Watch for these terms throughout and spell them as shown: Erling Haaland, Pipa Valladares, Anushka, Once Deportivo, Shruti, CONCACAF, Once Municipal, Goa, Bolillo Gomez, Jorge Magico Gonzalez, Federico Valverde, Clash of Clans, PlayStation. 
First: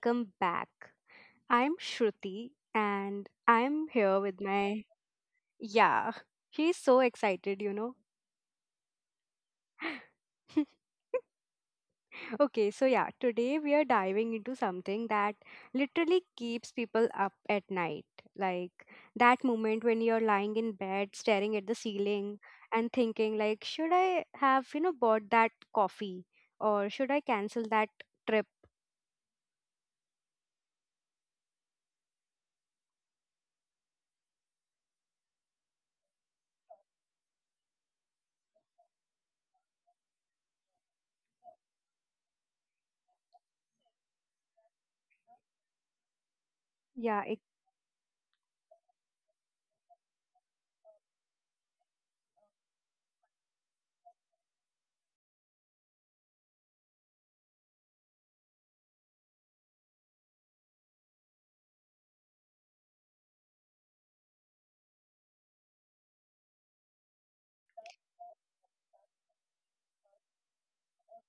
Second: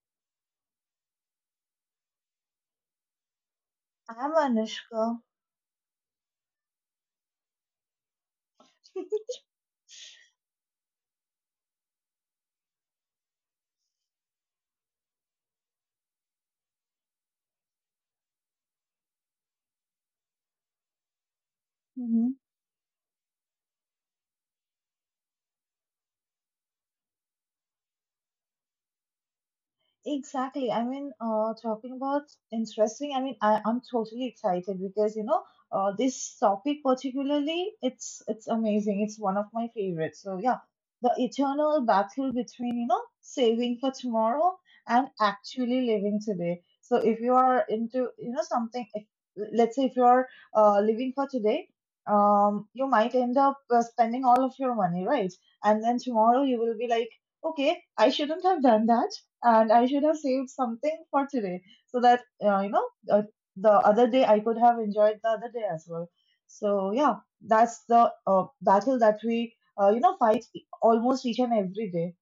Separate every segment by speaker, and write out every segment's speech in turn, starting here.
Speaker 1: Welcome back. I'm Shruti and I'm here
Speaker 2: آه
Speaker 1: with my.
Speaker 2: منشک
Speaker 1: Yeah, he's so excited, Okay, so yeah, today we are diving into something that literally keeps people up at night. Like that moment when you're lying in bed, staring at the ceiling and thinking, like, should I have, bought that coffee, or should I cancel that trip?
Speaker 2: Exactly. Talking about interesting. I'm totally excited because, you know, this topic particularly, it's amazing. It's one of my favorites. So yeah, the eternal battle between, you know, saving for tomorrow and actually living today. So if you are
Speaker 1: Yeah.
Speaker 2: into, you know, something, if, let's say if you're living for today, you might end up spending all of your money, right? And then tomorrow you will be like, okay, I shouldn't have done that and I should have saved something for today so that the other day I could have enjoyed the other day as well. So yeah, that's the battle that we fight almost each and every day.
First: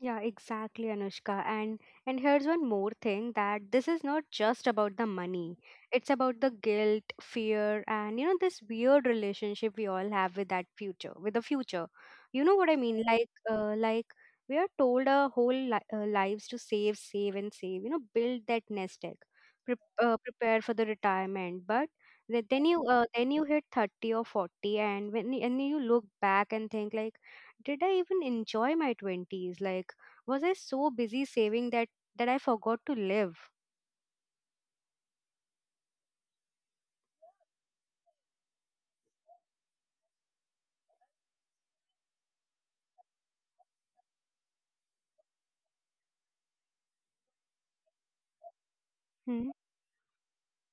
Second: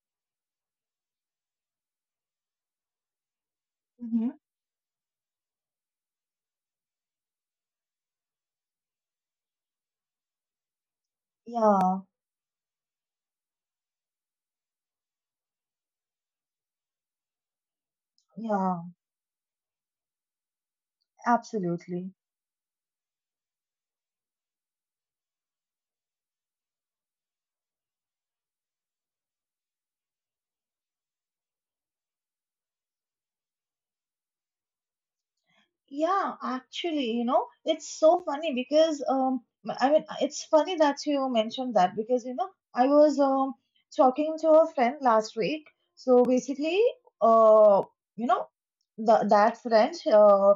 Speaker 1: Yeah, exactly, Anushka. And here's one more thing: that this is not
Speaker 2: Hmm.
Speaker 1: just about the money. It's about the guilt, fear, and you know this weird relationship we all have with that future, with the future.
Speaker 2: Yeah,
Speaker 1: You know what I mean? Like we are told our whole lives to save, save, and save. You know, build that
Speaker 2: yeah,
Speaker 1: nest egg, pre- prepare for the retirement. But
Speaker 2: absolutely.
Speaker 1: then you hit thirty or forty, and you look back and think, like, did I even enjoy my 20s? Like, was I so busy saving that I forgot to live?
Speaker 2: Yeah, actually, you know, it's so funny because I mean it's funny that you mentioned that because you know I was talking to a friend last week. So basically, uh you know the
Speaker 1: Hmm.
Speaker 2: that friend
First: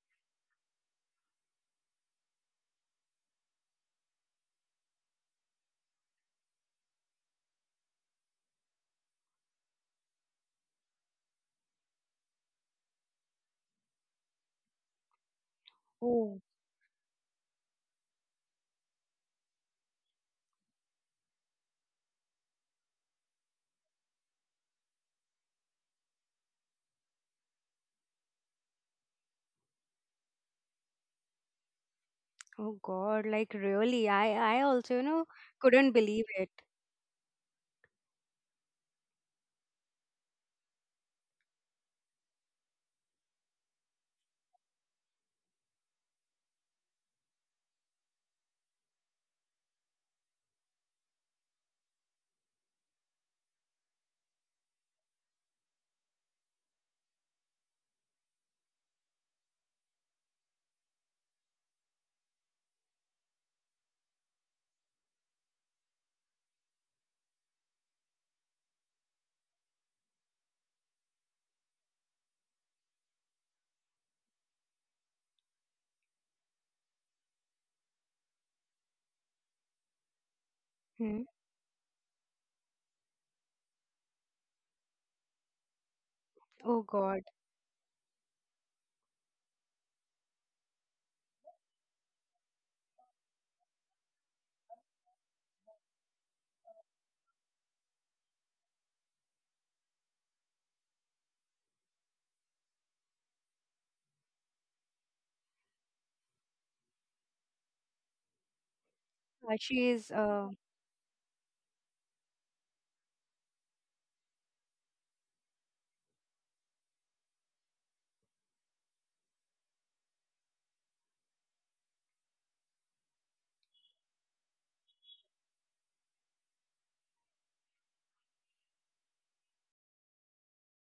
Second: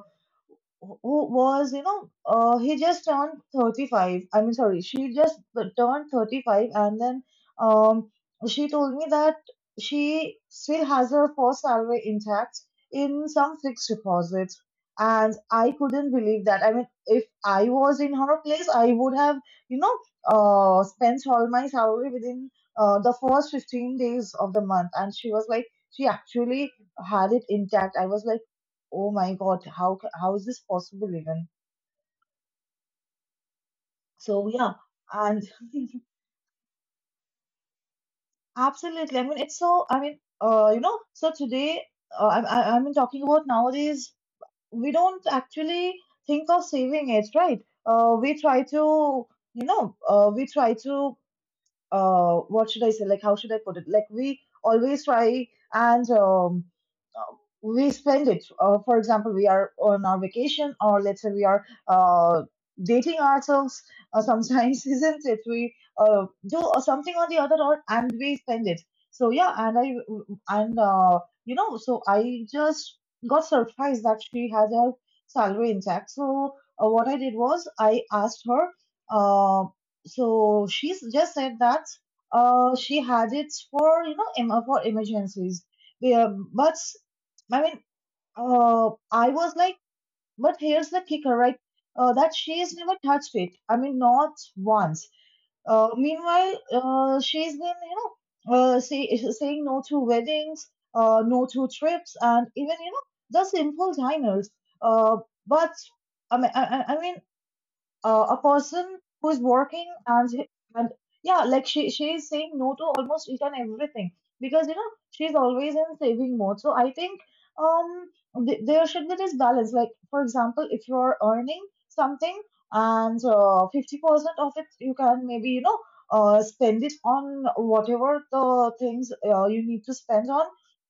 Speaker 2: who was, you know, he just turned 35. I mean, sorry, she just turned 35, and then um, she told me that she still has her first salary intact in some fixed deposit. And I couldn't
Speaker 1: Oh.
Speaker 2: believe that. I mean, if I was in her place, I would have, you know, spent all my salary within the first 15 days of the month. And she was like, she actually had it intact. I was like, oh my god, how is this possible even?
Speaker 1: Oh God, like, really?
Speaker 2: So
Speaker 1: I
Speaker 2: yeah.
Speaker 1: also, you know,
Speaker 2: And
Speaker 1: couldn't believe it.
Speaker 2: absolutely. I mean it's so I mean you know so today, I mean, talking about nowadays, we don't actually think of saving it, right? We try to you know we try to What should I say? Like, how should I put it? Like, we always try and uh, we spend it. For example, we are on our vacation, or let's say we are dating ourselves. Sometimes, isn't it? We do something on the other, or and we spend it. So yeah, and I and you know, so I just got surprised that she had her salary intact. So what I did was I asked her. uh so she
Speaker 1: Hmm.
Speaker 2: just said that she had it for you know for emergencies, yeah. but
Speaker 1: Oh God.
Speaker 2: I mean I was like, but here's the kicker, right? That she's never touched it, I mean, not once. Meanwhile, she's been you know saying no to weddings, no to trips, and even you know the simple diners. Uh, but I mean, A person who's working
Speaker 1: She is.
Speaker 2: and and yeah, like she is saying no to almost each and everything because you know she's always in saving mode. So I think um there should be this balance. Like for example, if you're earning something and 50% of it you can maybe you know spend it on whatever the things you need to spend on,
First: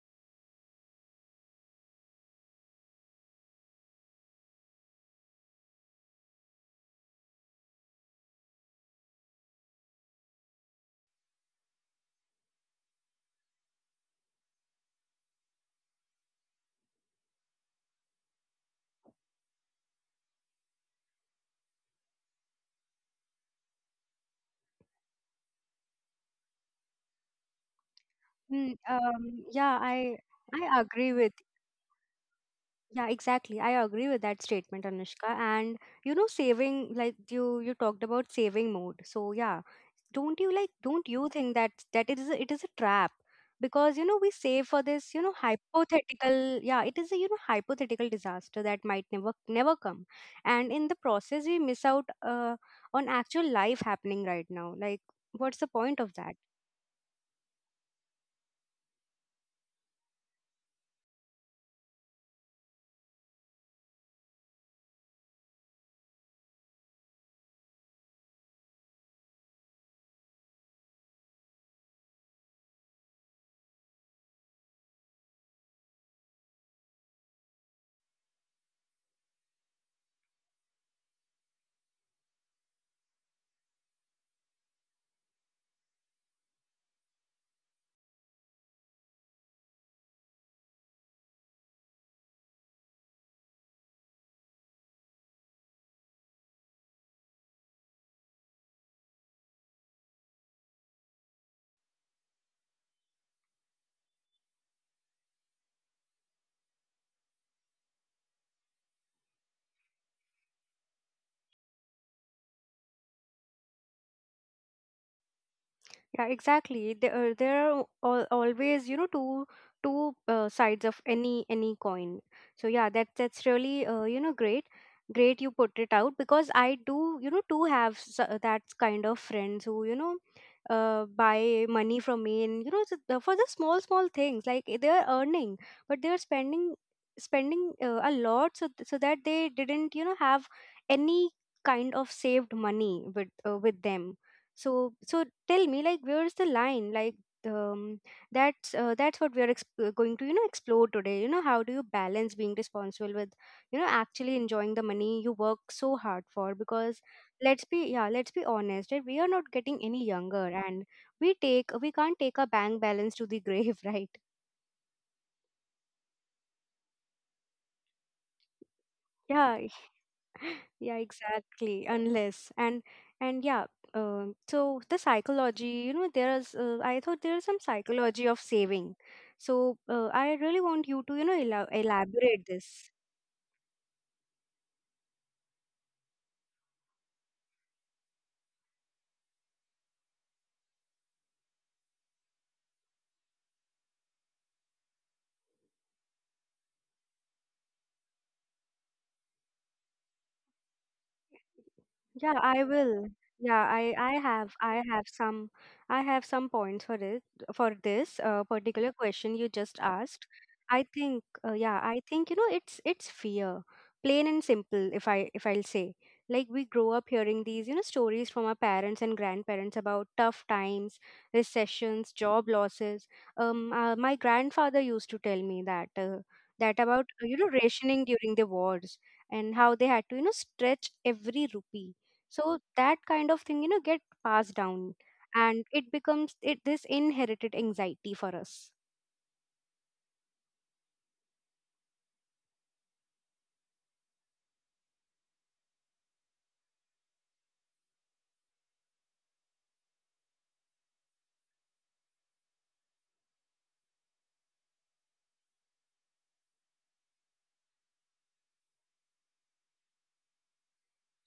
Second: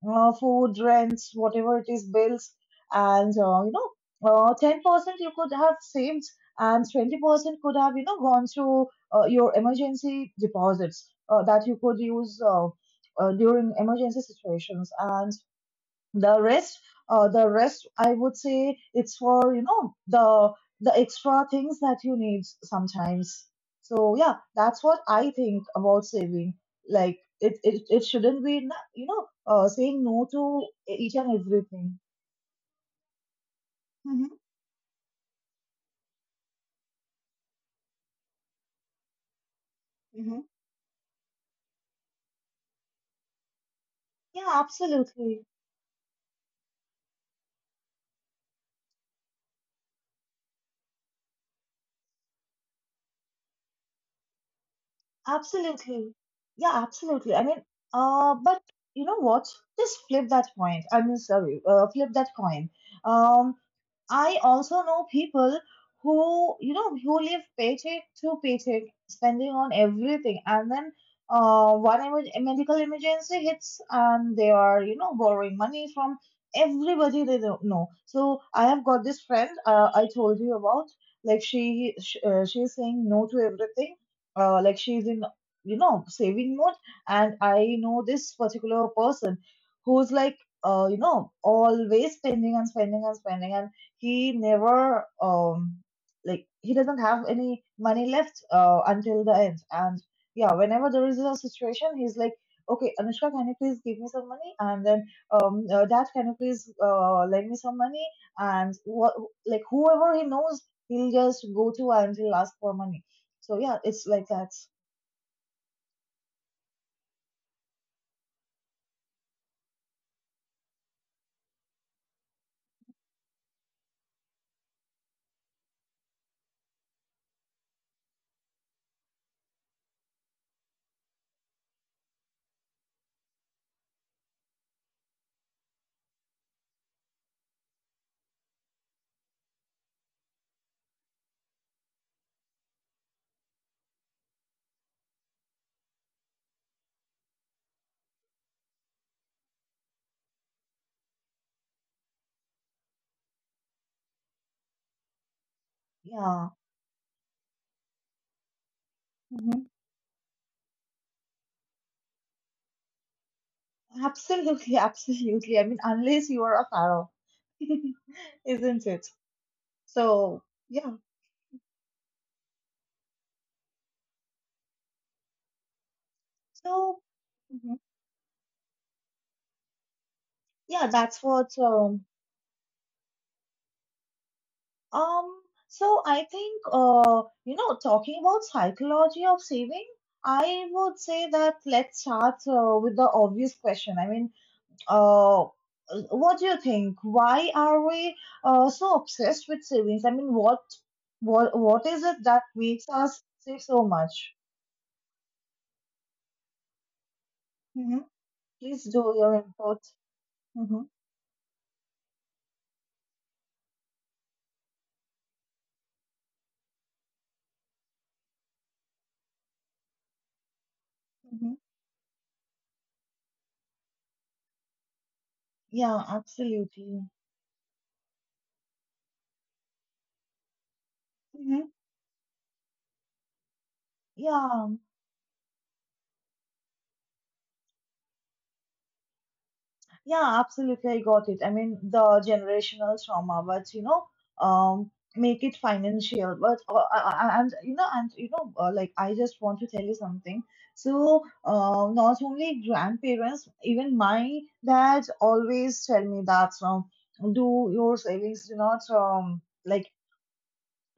Speaker 2: food, rents, whatever it is, bills. And 10% you could have saved, and 20% could have you know gone to your emergency deposits that you could use during emergency situations. And the rest, the rest I would say it's for you know the extra things that you need sometimes. So yeah, that's what I think about saving. Like it shouldn't be, you know,
Speaker 1: Yeah,
Speaker 2: saying
Speaker 1: I
Speaker 2: no to
Speaker 1: I
Speaker 2: e-, each
Speaker 1: agree with.
Speaker 2: and everything.
Speaker 1: Yeah, exactly. I agree with
Speaker 2: Hmm.
Speaker 1: that statement, Anushka. And you know, saving, like you talked about saving mode. So yeah, don't
Speaker 2: Hmm.
Speaker 1: you like don't you think that it is a trap because you know we
Speaker 2: Yeah,
Speaker 1: save for this you know
Speaker 2: absolutely.
Speaker 1: hypothetical, yeah, it is a you know hypothetical disaster that might never come, and in the process we miss out on actual life happening right now. Like, what's the point
Speaker 2: Absolutely.
Speaker 1: of that?
Speaker 2: Yeah, absolutely. But you know what? Just flip that point. I mean, sorry, flip that coin. Um, I also know people who, you know, who live paycheck to paycheck, spending on everything, and then a medical emergency hits, and they are, you know, borrowing money from everybody they don't know. No. So I have got this friend I told you about. Like she's saying no to everything. Like she's in, you know, saving mode, and I know this particular person who's like, you know, always spending and spending and spending, and he never like he doesn't have any money left until the end. And yeah, whenever there is a situation, he's like, okay, Anushka, can you please give me some money? And then dad, can you please lend me some money? And what, like whoever he knows, he'll just go to and he'll ask for money. So yeah, it's like that.
Speaker 1: Yeah, exactly. There are always, you know, two sides of any coin. So yeah, that that's really you know great, great you put it out, because I do you know do have that kind of friends who you know buy money from me, and you know for the small things. Like, they are earning but they are spending, spending a lot, so so that they didn't you know have any kind of saved money with them. So so tell me, like, where's the line? Like, um, that's what we are going to you know explore today. You know, how do you balance being responsible with you know actually enjoying the money you work so hard for,
Speaker 2: Yeah.
Speaker 1: because let's be yeah let's be honest, right? We are not getting any
Speaker 2: Hmm.
Speaker 1: younger, and we take we can't take a bank balance to the grave, right?
Speaker 2: Absolutely. Absolutely, I mean, unless you are a pharaoh. Isn't it?
Speaker 1: Yeah,
Speaker 2: So
Speaker 1: yeah,
Speaker 2: yeah.
Speaker 1: exactly, unless. And and yeah, so the psychology, you know, there's I thought
Speaker 2: So,
Speaker 1: there's some
Speaker 2: mhm.
Speaker 1: psychology of saving. So I really want you to
Speaker 2: Yeah,
Speaker 1: you know
Speaker 2: that's what.
Speaker 1: elaborate this.
Speaker 2: Um, so I think, you know, talking about psychology of saving, I would say that let's start with the obvious question. Uh, what do you think? Why are we so obsessed with savings? What is
Speaker 1: Yeah,
Speaker 2: it
Speaker 1: I
Speaker 2: that
Speaker 1: will.
Speaker 2: makes us
Speaker 1: Yeah,
Speaker 2: save
Speaker 1: I I
Speaker 2: so
Speaker 1: have
Speaker 2: much?
Speaker 1: I have some I have some points for it, for this
Speaker 2: Hmm.
Speaker 1: particular
Speaker 2: Please
Speaker 1: question
Speaker 2: do
Speaker 1: you just
Speaker 2: your
Speaker 1: asked.
Speaker 2: input.
Speaker 1: I think
Speaker 2: Hmm.
Speaker 1: yeah, I think you know it's fear, plain and simple. If I'll say, like, we grow up hearing these you know stories from our parents and grandparents about tough times,
Speaker 2: Hmm.
Speaker 1: recessions, job losses. My grandfather used to tell me that
Speaker 2: Yeah,
Speaker 1: that about you know
Speaker 2: absolutely.
Speaker 1: rationing during the wars, and how they had to you know stretch every rupee.
Speaker 2: Hmm.
Speaker 1: So that kind of thing you know get passed down,
Speaker 2: Yeah.
Speaker 1: and it becomes it this inherited anxiety for us.
Speaker 2: Yeah, absolutely. I got it. I mean, the generational trauma, but you know, um, make it financial. But and you know, like I just want to tell you something. So, not only grandparents, even my dad always tell me that, do your savings, do not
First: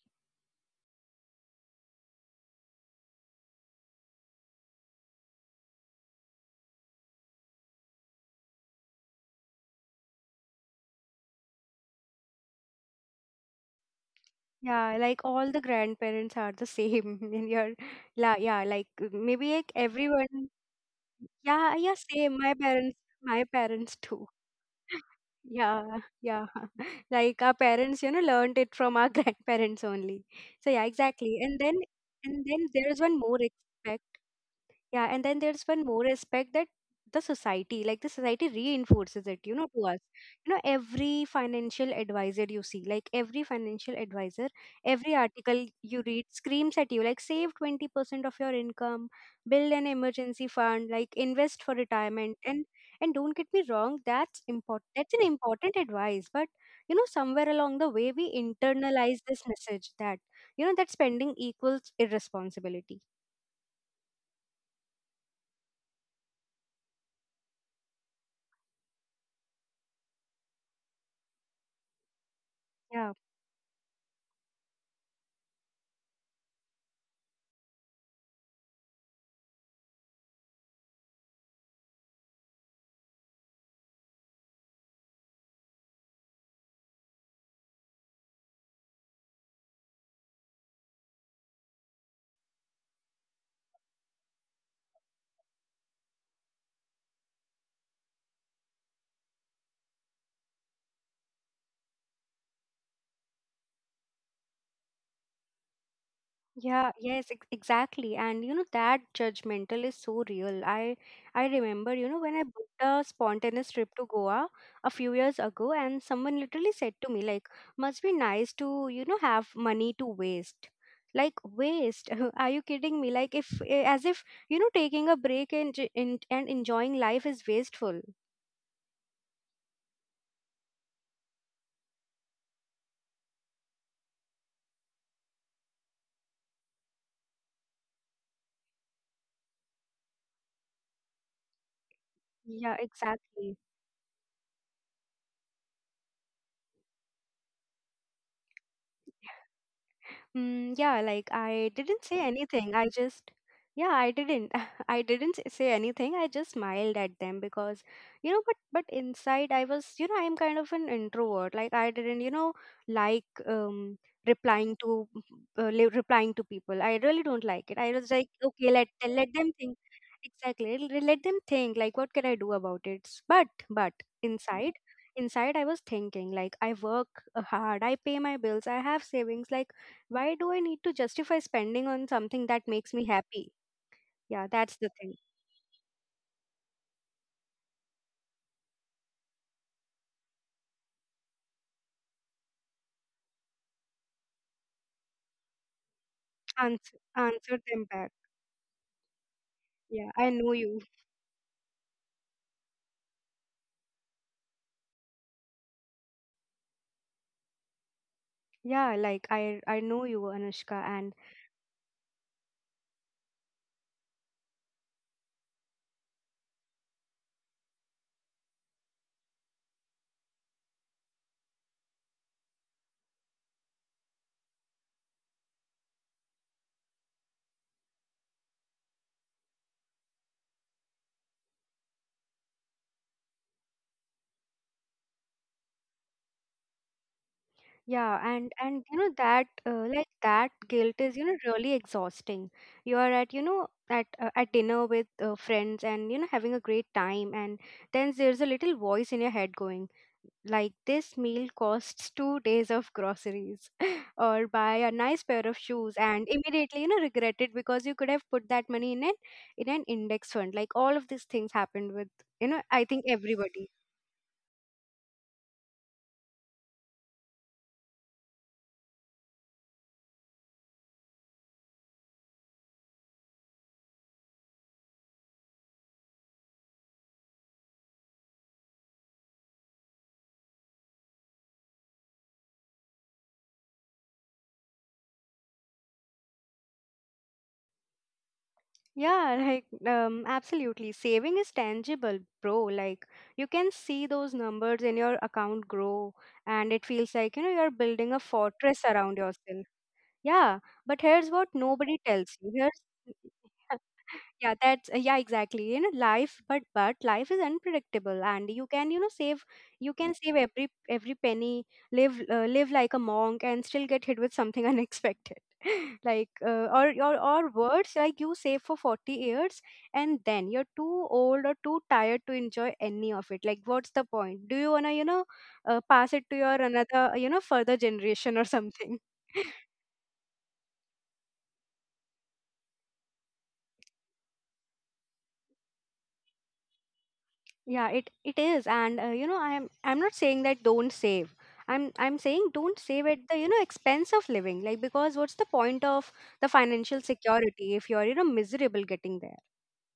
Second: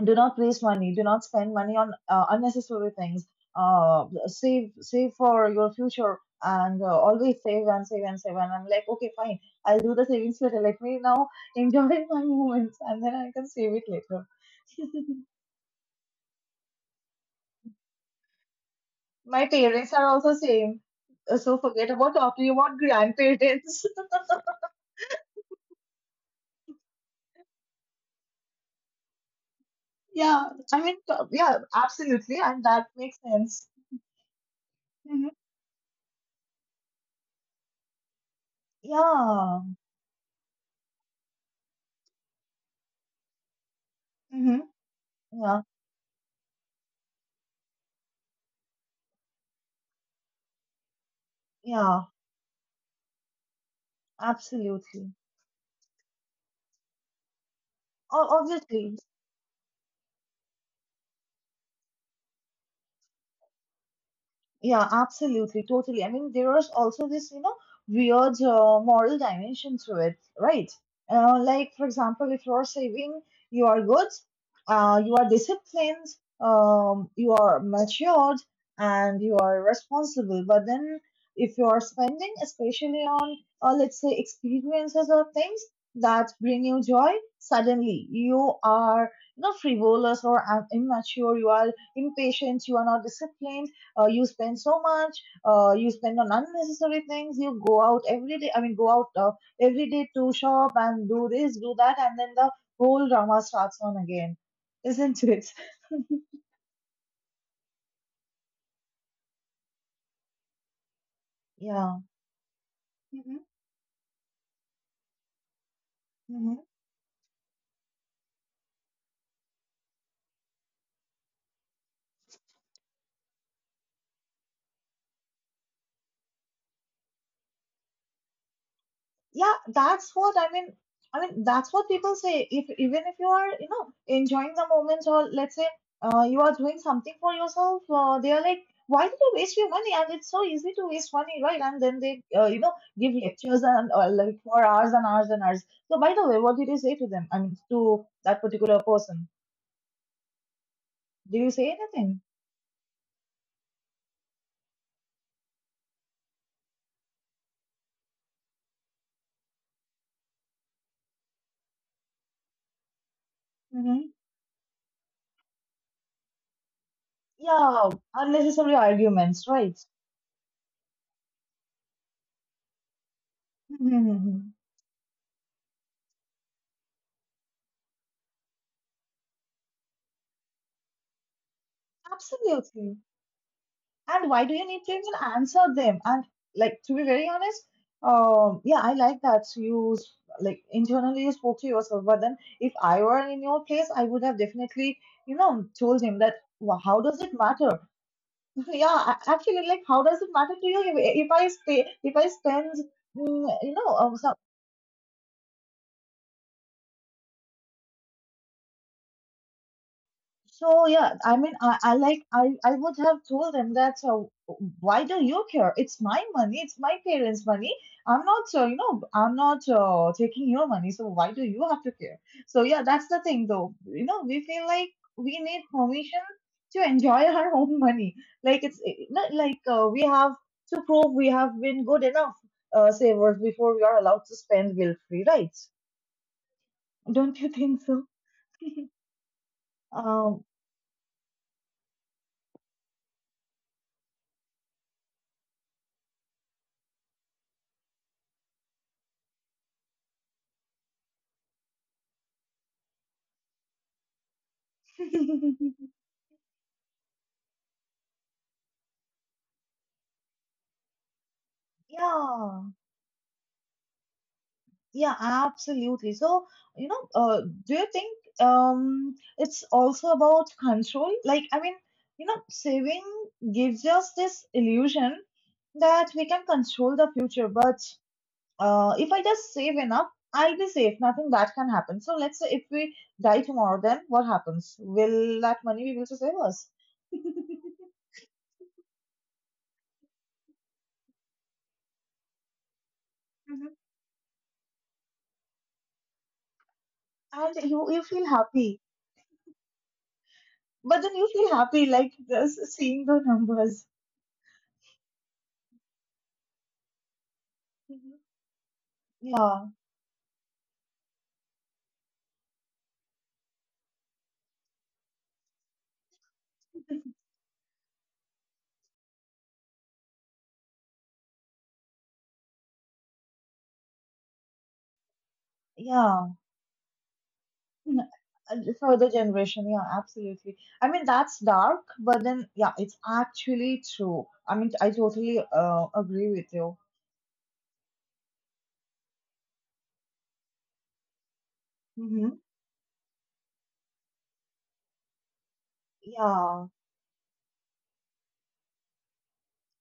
Speaker 2: do not waste money, do not spend money on unnecessary things, save, save for your future, and always save and save and save. And I'm like, okay, fine, I'll do the savings later, let me now enjoy my moments and then I can save it later.
Speaker 1: Yeah, like all the grandparents are the same in your la, yeah, like
Speaker 2: My
Speaker 1: maybe like
Speaker 2: parents are also
Speaker 1: everyone.
Speaker 2: same. So
Speaker 1: Yeah,
Speaker 2: forget
Speaker 1: yeah,
Speaker 2: about
Speaker 1: same,
Speaker 2: talking
Speaker 1: my
Speaker 2: about
Speaker 1: parents, my
Speaker 2: grandparents.
Speaker 1: parents too. Yeah, yeah, like our parents you know learned it from our grandparents only.
Speaker 2: Yeah.
Speaker 1: So yeah, exactly. And
Speaker 2: Yeah,
Speaker 1: then and
Speaker 2: absolutely,
Speaker 1: then
Speaker 2: and
Speaker 1: there
Speaker 2: that
Speaker 1: is one
Speaker 2: makes
Speaker 1: more
Speaker 2: sense.
Speaker 1: aspect. Yeah, and then
Speaker 2: Hmm.
Speaker 1: there's one more aspect, that the society, like the society reinforces it, you know,
Speaker 2: Yeah.
Speaker 1: to us. You know, every financial advisor you see, like every financial advisor,
Speaker 2: Hmm.
Speaker 1: every
Speaker 2: Yeah,
Speaker 1: article you read screams at you, like, save 20% of your income, build an emergency fund, like invest for
Speaker 2: yeah,
Speaker 1: retirement. And don't get me wrong, that's important.
Speaker 2: absolutely.
Speaker 1: That's an important advice. But you know, somewhere along the
Speaker 2: O-
Speaker 1: way, we
Speaker 2: obviously.
Speaker 1: internalize this message that, that spending equals irresponsibility.
Speaker 2: Yeah, absolutely, totally. I mean, there is also this, you know, weird moral dimension to it, right? Like, for example, if you're saving,
Speaker 1: Yeah.
Speaker 2: you are good, you are disciplined, you are matured, and you are responsible. But then, if you are spending, especially on, let's say, experiences or things that bring you joy, suddenly you are, you know, frivolous or immature, you are impatient, you are not disciplined, you spend so much, you spend on unnecessary things, you go out every day, I mean go out every day to shop and do this, do that, and then the whole drama starts on again, isn't it?
Speaker 1: Yeah, yes, exactly. And you know that judgmental is so real. I
Speaker 2: Yeah.
Speaker 1: remember, you know, when I
Speaker 2: Hmm.
Speaker 1: booked a spontaneous trip to Goa a few years
Speaker 2: Mhm.
Speaker 1: ago and someone literally said to me, like, "Must be nice to, you know, have money to waste." Like, waste? Are you kidding me? Like, if eh, as if, you know, taking a break and enjoying life is wasteful.
Speaker 2: Yeah, that's what I mean. I mean, that's what people say. If even if you are you know enjoying the moments, or let's say you are doing something for yourself, they are like, why did you waste your money? And it's so easy to waste money, right? And then they you know give lectures
Speaker 1: Yeah,
Speaker 2: and like
Speaker 1: exactly.
Speaker 2: for hours and hours and hours. So by the way, what did you say to them? I mean, to that particular person, did you
Speaker 1: Mm,
Speaker 2: say
Speaker 1: yeah, like,
Speaker 2: anything?
Speaker 1: I didn't say anything. I just, yeah, I didn't. I didn't say anything. I just smiled at them because, you know, but inside I was, you know, I'm kind of an introvert. Like, I didn't, you know, like
Speaker 2: Mm-hmm.
Speaker 1: replying to replying to people. I really
Speaker 2: Yeah,
Speaker 1: don't like it. I was
Speaker 2: unnecessary
Speaker 1: like, okay,
Speaker 2: arguments, right?
Speaker 1: let them think. Exactly, let them think. Like, what can I do about it? But
Speaker 2: Mm-hmm.
Speaker 1: inside. Inside, I was thinking, like, I work hard, I pay my bills, I have savings. Like, why do I need to justify spending on something
Speaker 2: Absolutely.
Speaker 1: that makes me happy?
Speaker 2: And why do you
Speaker 1: Yeah,
Speaker 2: need to
Speaker 1: that's
Speaker 2: even
Speaker 1: the thing.
Speaker 2: answer them? And like to be very honest, yeah, I like that you, like internally you spoke to yourself. But then, if I were in your place, I would have definitely, you know, told him that. " How
Speaker 1: Answer,
Speaker 2: does it
Speaker 1: answer
Speaker 2: matter?"
Speaker 1: them back.
Speaker 2: Yeah, actually, like, how does
Speaker 1: Yeah,
Speaker 2: it
Speaker 1: I
Speaker 2: matter
Speaker 1: know
Speaker 2: to you
Speaker 1: you.
Speaker 2: if I stay, if I spend, mm, you know, um,
Speaker 1: Yeah, like I know you,
Speaker 2: so yeah.
Speaker 1: Anushka,
Speaker 2: I mean,
Speaker 1: and
Speaker 2: I like I would have told them that. So why do you care? It's my money. It's my parents' money. I'm not, you know, I'm not taking your money. So why do you have to care? So yeah, that's the thing, though. You know, we feel like we need permission to enjoy our own money. Like it's not like we have to prove we have been good enough savers before we are allowed to spend guilt free, right? Don't you think so?
Speaker 1: yeah, and and you know that
Speaker 2: Um.
Speaker 1: like that guilt is you know really exhausting. You are at you know at dinner with friends and you know having a great time, and then there's a little voice in your head going, like, this meal costs 2 days of groceries, or buy a nice pair of shoes and immediately you know regret it because you could have put that money in an index fund. Like, all of these things
Speaker 2: Yeah.
Speaker 1: happened with you know I think everybody.
Speaker 2: Yeah, absolutely. So, you know, do you think it's also about control? Like, I mean, you know, saving gives us this illusion that we can control the future. But if I just save enough, I'll be safe. Nothing bad can happen. So, let's say if we die tomorrow, then what happens? Will that money be able to save us?
Speaker 1: Yeah. Like, absolutely, saving is tangible, bro. Like,
Speaker 2: Mhm.
Speaker 1: you can see those numbers in your account grow and it
Speaker 2: And
Speaker 1: feels
Speaker 2: you,
Speaker 1: like you
Speaker 2: you
Speaker 1: know
Speaker 2: feel
Speaker 1: you're building a
Speaker 2: happy,
Speaker 1: fortress around yourself.
Speaker 2: but then
Speaker 1: Yeah,
Speaker 2: you feel
Speaker 1: but here's
Speaker 2: happy
Speaker 1: what
Speaker 2: like
Speaker 1: nobody
Speaker 2: just
Speaker 1: tells
Speaker 2: seeing
Speaker 1: you,
Speaker 2: the
Speaker 1: here's
Speaker 2: numbers.
Speaker 1: yeah that's yeah, exactly, you know, life, but life is
Speaker 2: Mhm.
Speaker 1: unpredictable, and you can you know
Speaker 2: Yeah,
Speaker 1: save. You can save every penny, live live like a monk, and still get hit with something unexpected. Like or words like, you save for 40 years and then you're too old or too tired to enjoy any of it. Like, what's the point? Do you want to you know pass it
Speaker 2: yeah.
Speaker 1: to your another you know further
Speaker 2: Mm,
Speaker 1: generation or something?
Speaker 2: Further generation, yeah, absolutely. I mean that's dark, but then yeah it's actually true. I mean I totally agree with you.
Speaker 1: Yeah, it is, and you know, I'm not saying that don't save. I'm
Speaker 2: Mm-hmm.
Speaker 1: saying don't save at the you know expense of living. Like, because what's the point of the
Speaker 2: Yeah.
Speaker 1: financial security if you're you know miserable getting there?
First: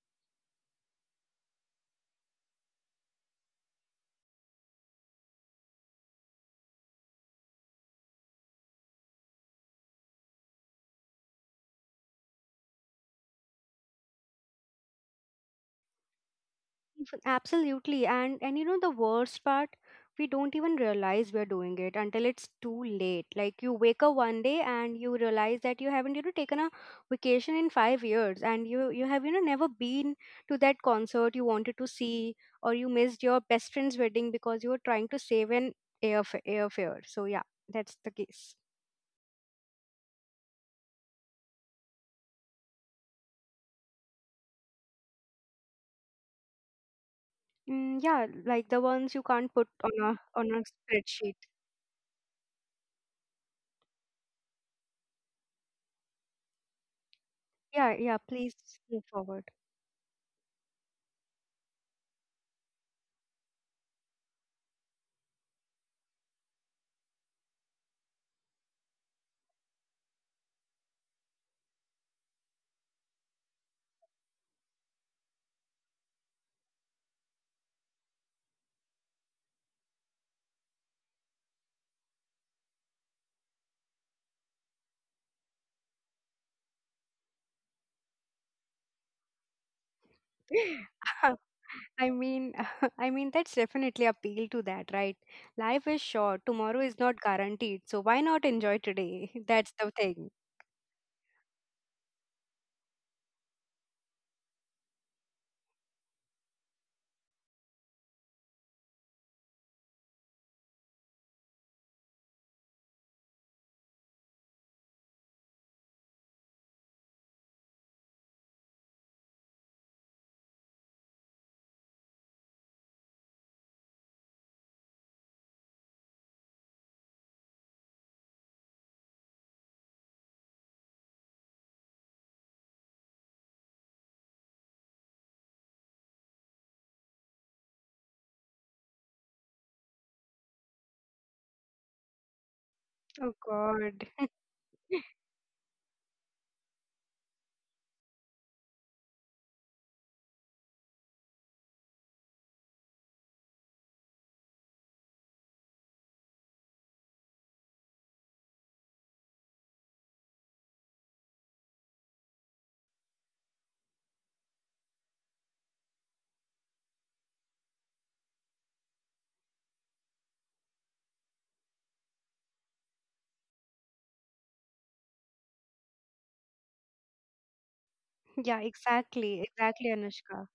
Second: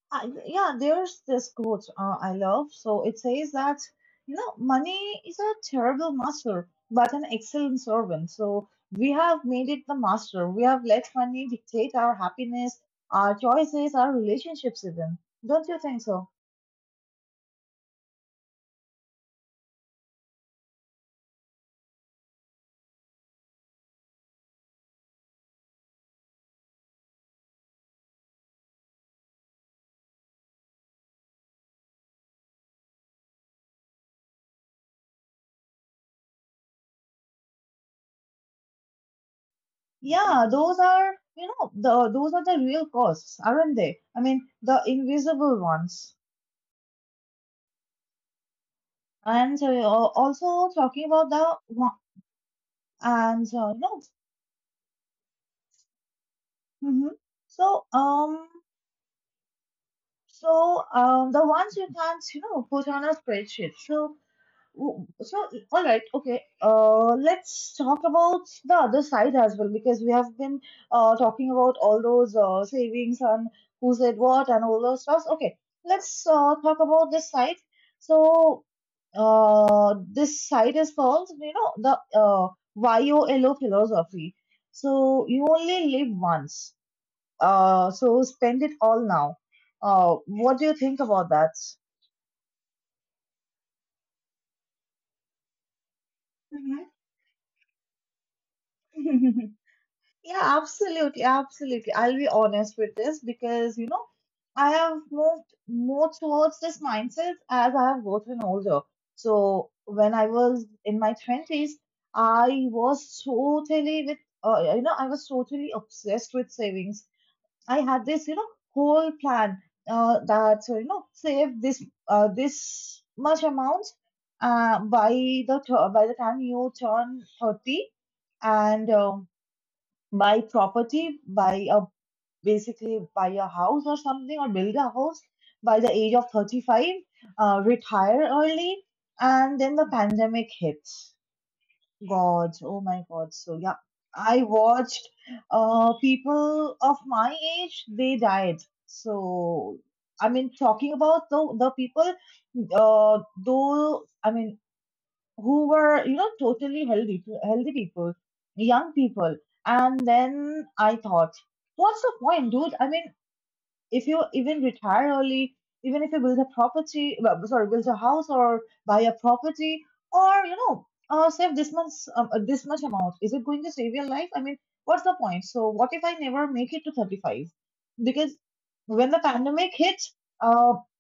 Speaker 2: Yeah, there's this quote I love. So it says that money is a terrible master but an excellent servant. So we have made it the master. We have let money dictate our happiness, our choices, our relationships, even. Don't you think so?
Speaker 1: Absolutely. And you know the worst part, we don't even realize we're doing it until it's too late. Like, you wake up one day and you realize that you haven't, you know, taken a vacation in 5 years, and you have, you know, never been to that concert you wanted to see, or you missed your best friend's wedding because you were trying to save an airfare. So yeah, that's the case.
Speaker 2: Yeah, those are the real costs, aren't they? I mean, the invisible ones.
Speaker 1: Mm, yeah, like
Speaker 2: And
Speaker 1: the ones you can't put
Speaker 2: also talking about
Speaker 1: on a
Speaker 2: the
Speaker 1: spreadsheet.
Speaker 2: and no, mm-hmm. So um,
Speaker 1: Yeah, yeah, please move forward.
Speaker 2: so the ones you can't, put on a spreadsheet. So. Oh. So, all right, okay. Let's talk about the other side as well because we have been talking about all those savings and who said what and all those stuffs. Okay, let's talk about this side. So, this side is called you know the YOLO philosophy. So you only live once. So spend it all now. What do you think about that?
Speaker 1: I mean, I mean, that's definitely appeal to that, right? Life is short. Tomorrow is not guaranteed, so why not enjoy today? That's the
Speaker 2: Yeah,
Speaker 1: thing.
Speaker 2: absolutely, absolutely. I'll be honest with this because, I have moved more towards this mindset as I have gotten older. So when I was in my twenties, I was totally with you know I was totally obsessed with savings. I had this whole plan, that so you know save this this much amount by the time you turn 30, and buy property, buy a house or something, or build a house by the age of 35. Retire early. And then the pandemic hits. God. Oh my God. So, yeah,
Speaker 1: Oh
Speaker 2: I
Speaker 1: God.
Speaker 2: watched people of my age, they died. So, I mean, talking about the people, I mean, who were totally healthy people, young people. And then I thought, what's the point, dude? I mean, if you even retire early, even if you build a property, well, sorry, build a house or buy a property, or save this much, this much amount, is it going to save your life? I mean, what's the point? So what if I never make it to 35? Because
Speaker 1: Yeah,
Speaker 2: when the pandemic
Speaker 1: exactly,
Speaker 2: hit
Speaker 1: exactly,
Speaker 2: uh,
Speaker 1: Anushka.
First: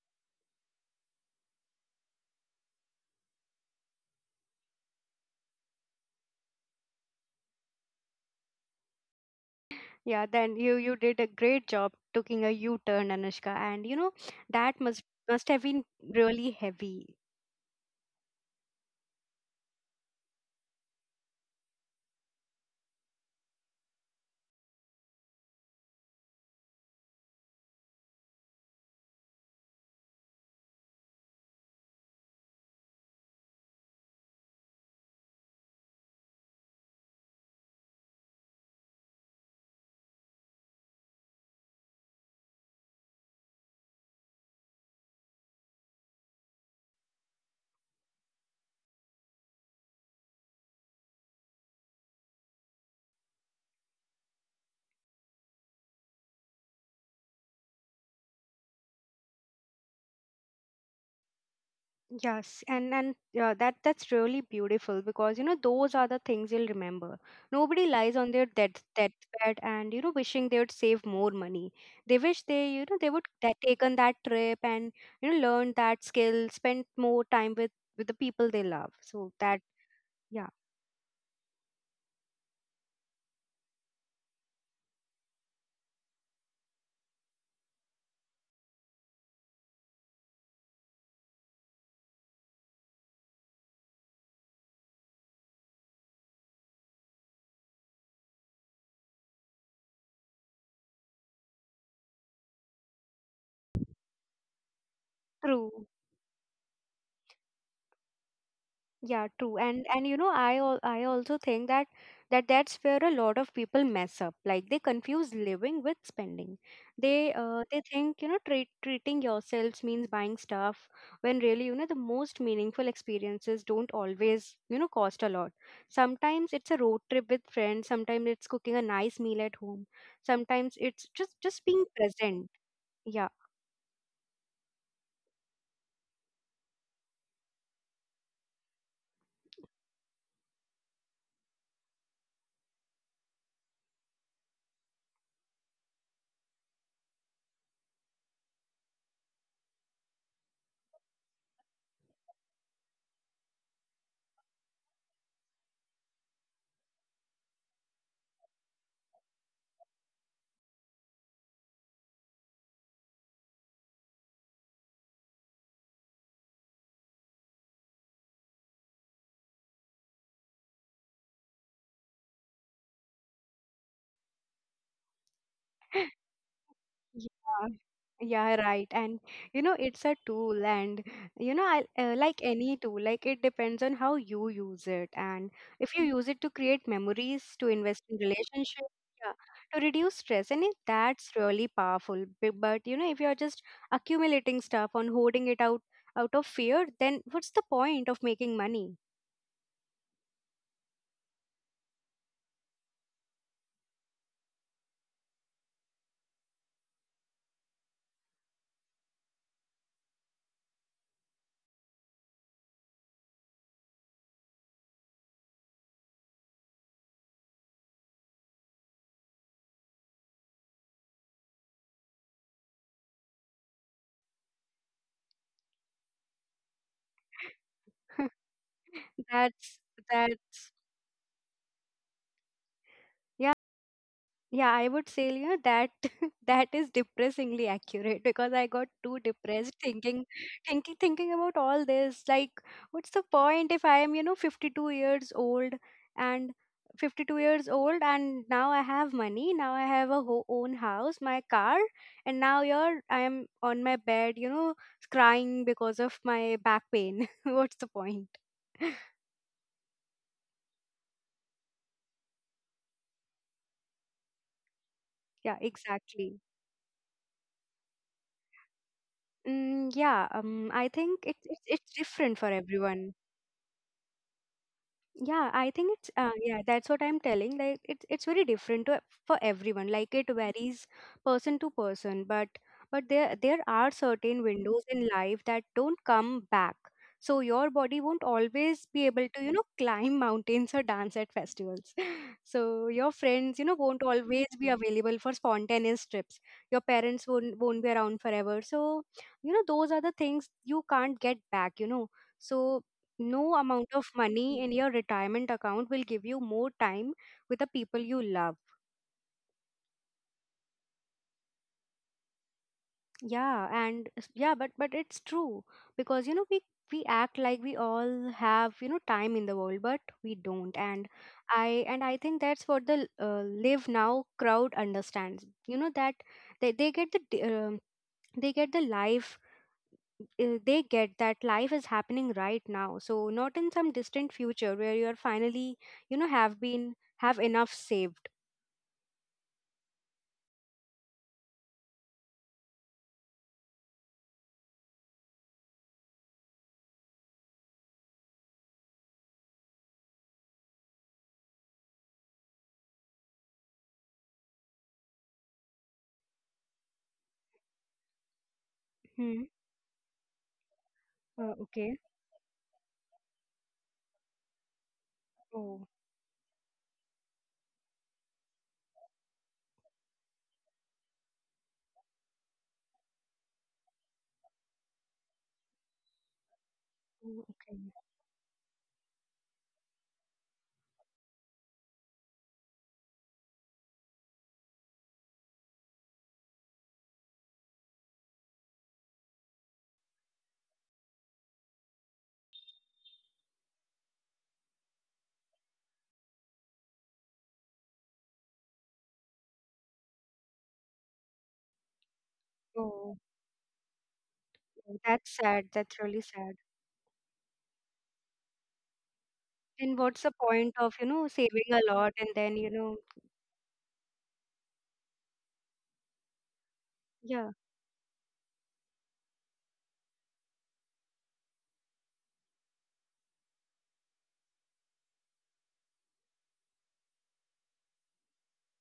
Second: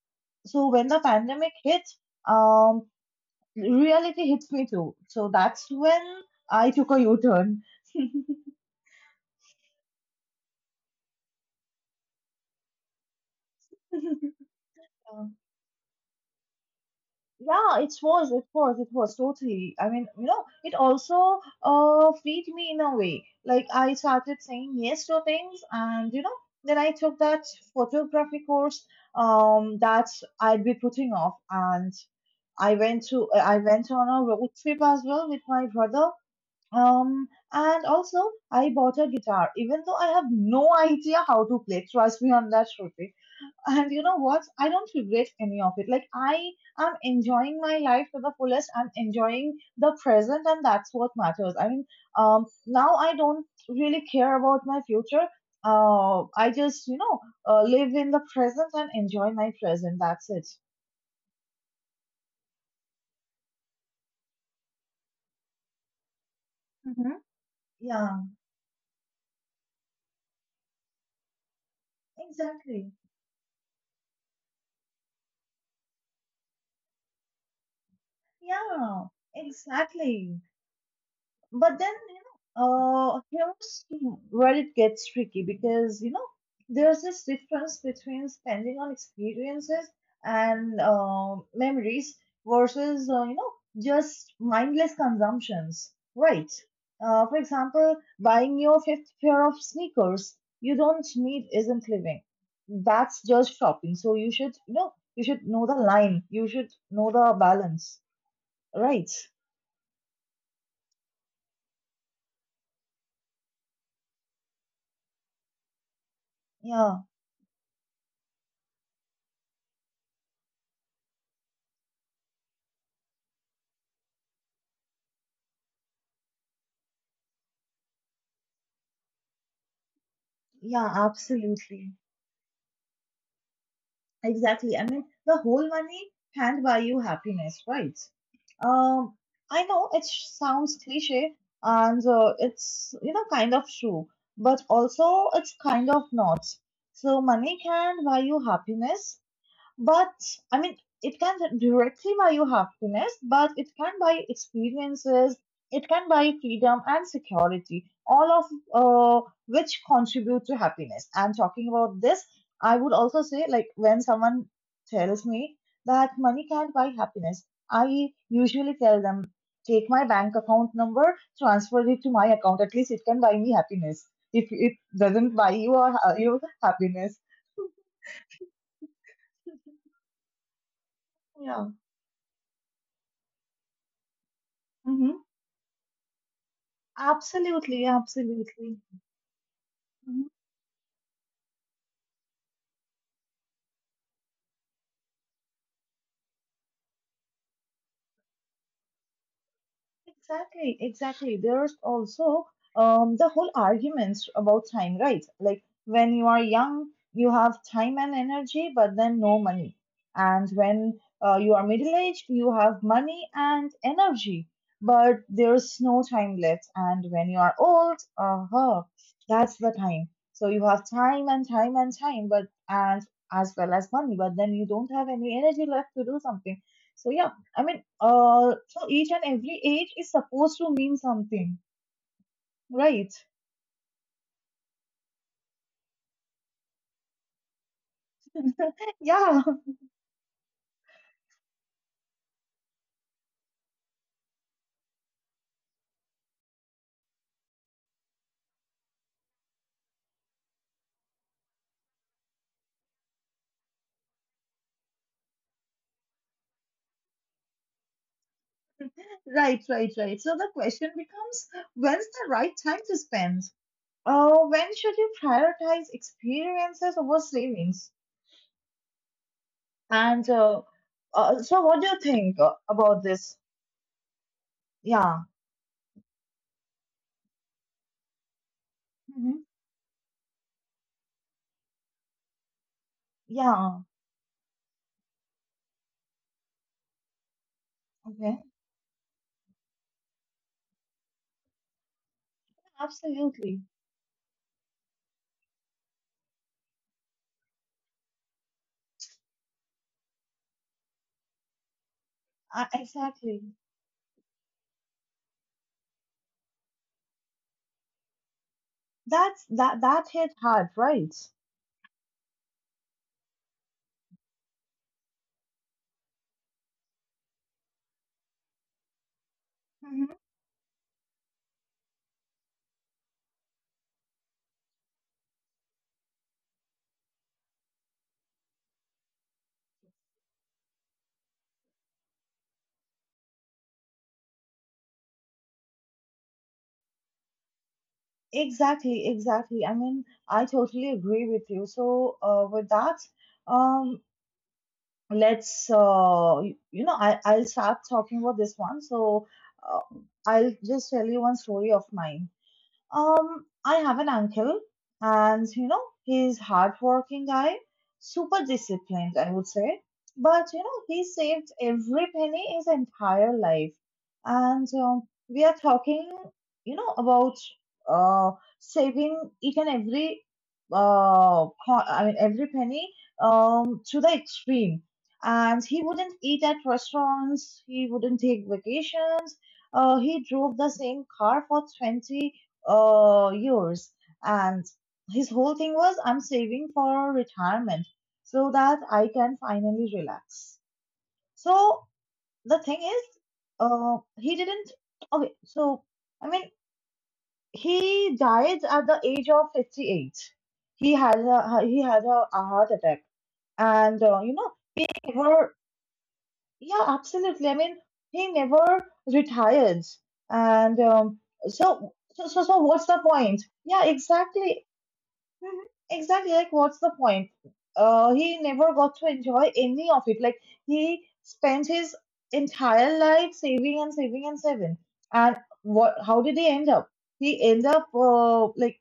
Speaker 2: when the pandemic hit, um, reality hits me too. So that's when I took a U turn.
Speaker 1: Yeah, then you did a great job taking a U-turn, Anushka, and you know that
Speaker 2: Um,
Speaker 1: must have been really heavy.
Speaker 2: yeah, it was totally. I mean, you know, it also freed me in a way. Like, I started saying yes to things, and you know, then I took that photography course that I'd be putting off, and I went on a road trip as well with my brother. And also I bought a guitar, even though I have no idea how to play. Trust me on that, Shruti. And you know what? I don't regret any of it. Like I am enjoying my life to the fullest. I'm enjoying the present, and that's what matters. I mean, now I don't really care about my future. I just, you know, live in the present and enjoy my present. That's it.
Speaker 1: Yes, and yeah, that that's really beautiful because you know those are the things you'll
Speaker 2: Hmm.
Speaker 1: remember. Nobody
Speaker 2: Yeah,
Speaker 1: lies on their death deathbed and you know wishing they would save more money. They wish they
Speaker 2: exactly.
Speaker 1: you know they would taken that trip and you know learned that skill, spent more time with the people they love.
Speaker 2: Yeah,
Speaker 1: So that
Speaker 2: exactly.
Speaker 1: yeah,
Speaker 2: but then you know here's where it gets tricky because, there's this difference between spending on experiences and memories versus, just mindless consumptions, right? For example, buying your fifth pair of sneakers you don't need isn't living. That's just shopping. So you should, you know, you should know the
Speaker 1: true.
Speaker 2: line, you should know the balance, right?
Speaker 1: Yeah, true. And you know, I I also think that that that's where a lot of people mess up. Like, they confuse living with spending.
Speaker 2: Yeah,
Speaker 1: They think, you know, treat, treating yourselves means buying stuff when really, you know, the most meaningful experiences don't always, you know, cost a lot. Sometimes it's a road trip with friends, sometimes it's cooking a nice meal at home, sometimes
Speaker 2: yeah,
Speaker 1: it's just
Speaker 2: absolutely.
Speaker 1: being present. Yeah.
Speaker 2: Exactly. I mean, the whole money can't buy you happiness, right? Um, I know it sounds cliche and it's, you know, kind of true, but also it's kind of not. So, money can buy you happiness, but I mean, it can directly buy you happiness, but it can buy experiences, it can buy freedom and security, all of which contribute to happiness. And talking about this, I would also say, like, when someone tells me that money can't buy happiness, I usually tell them, take my bank account number, transfer it to my account. At least it can buy me happiness. If it doesn't buy you or you happiness,
Speaker 1: Yeah, yeah, right. And you know, it's a tool, and you know,
Speaker 2: yeah.
Speaker 1: I like any tool, like it depends on how you use
Speaker 2: Mhm.
Speaker 1: it. And if you use it to create memories, to
Speaker 2: Absolutely,
Speaker 1: invest in
Speaker 2: absolutely.
Speaker 1: relationships, yeah, to
Speaker 2: Mhm.
Speaker 1: reduce stress, that's really powerful. But you know, if you're just accumulating stuff on hoarding it out of fear, then what's the point of making money?
Speaker 2: Exactly, exactly. There's also the whole arguments about time, right? Like when you are young, you have time and energy, but then no money. And when you are middle aged, you have money and energy, but there's no time left. And when you are old, uh-huh, that's the time. So you have time and time and time, but and as well as money, but then you don't have any energy left to do something. So yeah, I mean, so each and every age
Speaker 1: That's
Speaker 2: is supposed to
Speaker 1: that's
Speaker 2: mean something, right?
Speaker 1: Yeah, I would say yeah, that that is depressingly accurate because I got too
Speaker 2: Yeah,
Speaker 1: depressed thinking about all this. Like, what's the point if I am, you know, 52 years old and 52 years old and now I have money, now I have a ho own house, my car, and now you're I am on my bed, you know, crying because of my back pain. What's the point?
Speaker 2: right, right, right. So the question becomes, when's the right time to spend? Uh,
Speaker 1: Yeah,
Speaker 2: when should you
Speaker 1: exactly.
Speaker 2: prioritize experiences over savings?
Speaker 1: Yeah, I
Speaker 2: And
Speaker 1: think it's it's it's different for
Speaker 2: so, what do you
Speaker 1: everyone.
Speaker 2: think about this?
Speaker 1: Yeah, I think
Speaker 2: Yeah,
Speaker 1: it's yeah, that's what I'm telling. Like it's very different for everyone. Like
Speaker 2: hmm,
Speaker 1: it varies person to person, but but there are certain
Speaker 2: yeah,
Speaker 1: windows in life that don't come back. So your body won't always
Speaker 2: okay,
Speaker 1: be able to, you know, climb mountains or dance at festivals. So your friends, you know, won't
Speaker 2: absolutely,
Speaker 1: always be available for spontaneous trips. Your parents won't be around forever. So, you know, those are the things you can't get back, you know, so no
Speaker 2: exactly.
Speaker 1: amount of money in your retirement account will give you more time with the people you love.
Speaker 2: That that hit hard, right?
Speaker 1: Yeah, and yeah, but it's true because you know we act like we all have, you know, time in the world, but we
Speaker 2: Mm-hmm.
Speaker 1: don't. And I think that's what the live now crowd understands. You know that they get the they get the life they get that life is happening right now, so not in some distant future where you're finally, you know, have enough saved.
Speaker 2: Exactly, exactly. I mean, I totally agree with you. So, with that, um, let's, I'll start talking about this one. So, uh, I'll just tell you one story of mine. I have an uncle, and you know, he's hardworking guy, super
Speaker 1: Hmm.
Speaker 2: disciplined, I would say. But you know, he saved
Speaker 1: Okay.
Speaker 2: every penny his entire life, and we
Speaker 1: Oh.
Speaker 2: are talking, you know, about uh saving each and every I mean, every penny to the extreme. And he wouldn't eat at
Speaker 1: Oh,
Speaker 2: restaurants.
Speaker 1: okay.
Speaker 2: He wouldn't take vacations. He drove the same car for 20 years. And his whole thing was, I'm saving for retirement so that I can finally relax. So the thing is, he didn't. Okay, so I mean, he died at the age of 58. A heart attack,
Speaker 1: Oh.
Speaker 2: and
Speaker 1: Oh,
Speaker 2: he
Speaker 1: that's sad,
Speaker 2: never.
Speaker 1: that's really sad.
Speaker 2: Yeah, absolutely. I mean, he never retired,
Speaker 1: And what's the point
Speaker 2: and
Speaker 1: of, you know, saving a
Speaker 2: so
Speaker 1: lot and
Speaker 2: so so
Speaker 1: then,
Speaker 2: so.
Speaker 1: you
Speaker 2: What's
Speaker 1: know,
Speaker 2: the point? Yeah, exactly. Mhm. Exactly, like what's the point?
Speaker 1: yeah.
Speaker 2: He never got to enjoy any of it. Like he spent his entire life saving and saving and saving. And what? How did he end up? He end up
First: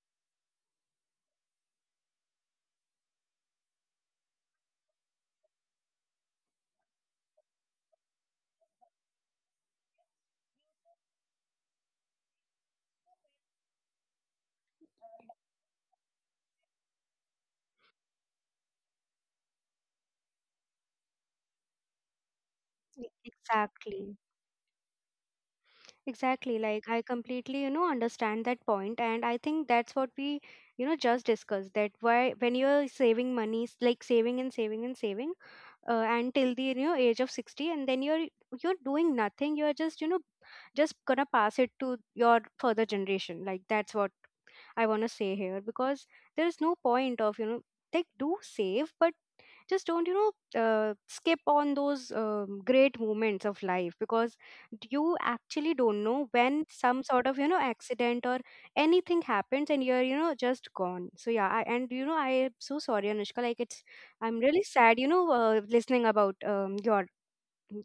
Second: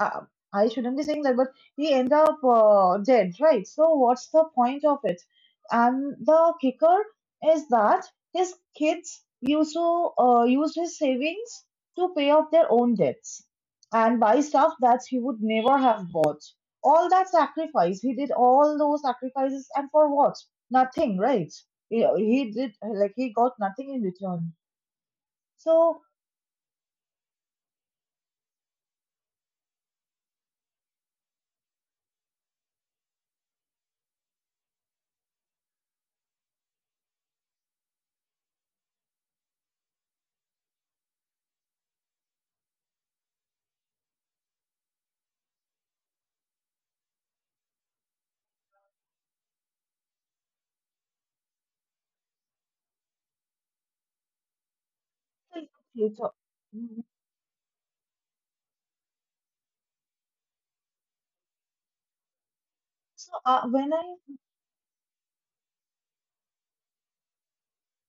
Speaker 2: uh, I shouldn't be saying that, but he end up dead, right? So what's the point of it? And the kicker is that his kids used to used his savings to pay off their own debts and buy stuff that he would never have bought. All that sacrifice, he did all those sacrifices, and for what? Nothing, right? He did like he got nothing in
Speaker 1: Exactly.
Speaker 2: return. So,
Speaker 1: Exactly, like I completely, you know, understand that point, and I think that's what we, you know, just discussed, that why when you're saving money, like saving and saving and saving, until the, you know, age of 60, and then you're doing nothing, you're just, you know, just gonna pass it to your further generation. Like that's what I want to say here, because there's no point of, you know, like do save, but just don't, you know, skip on those great moments of life, because you actually don't
Speaker 2: so
Speaker 1: know when some sort of, you know, accident or anything happens and you're, you know, just gone. So yeah, and you know I am so sorry, Anushka, like
Speaker 2: when
Speaker 1: it's,
Speaker 2: I.
Speaker 1: I'm really sad, you know, listening about your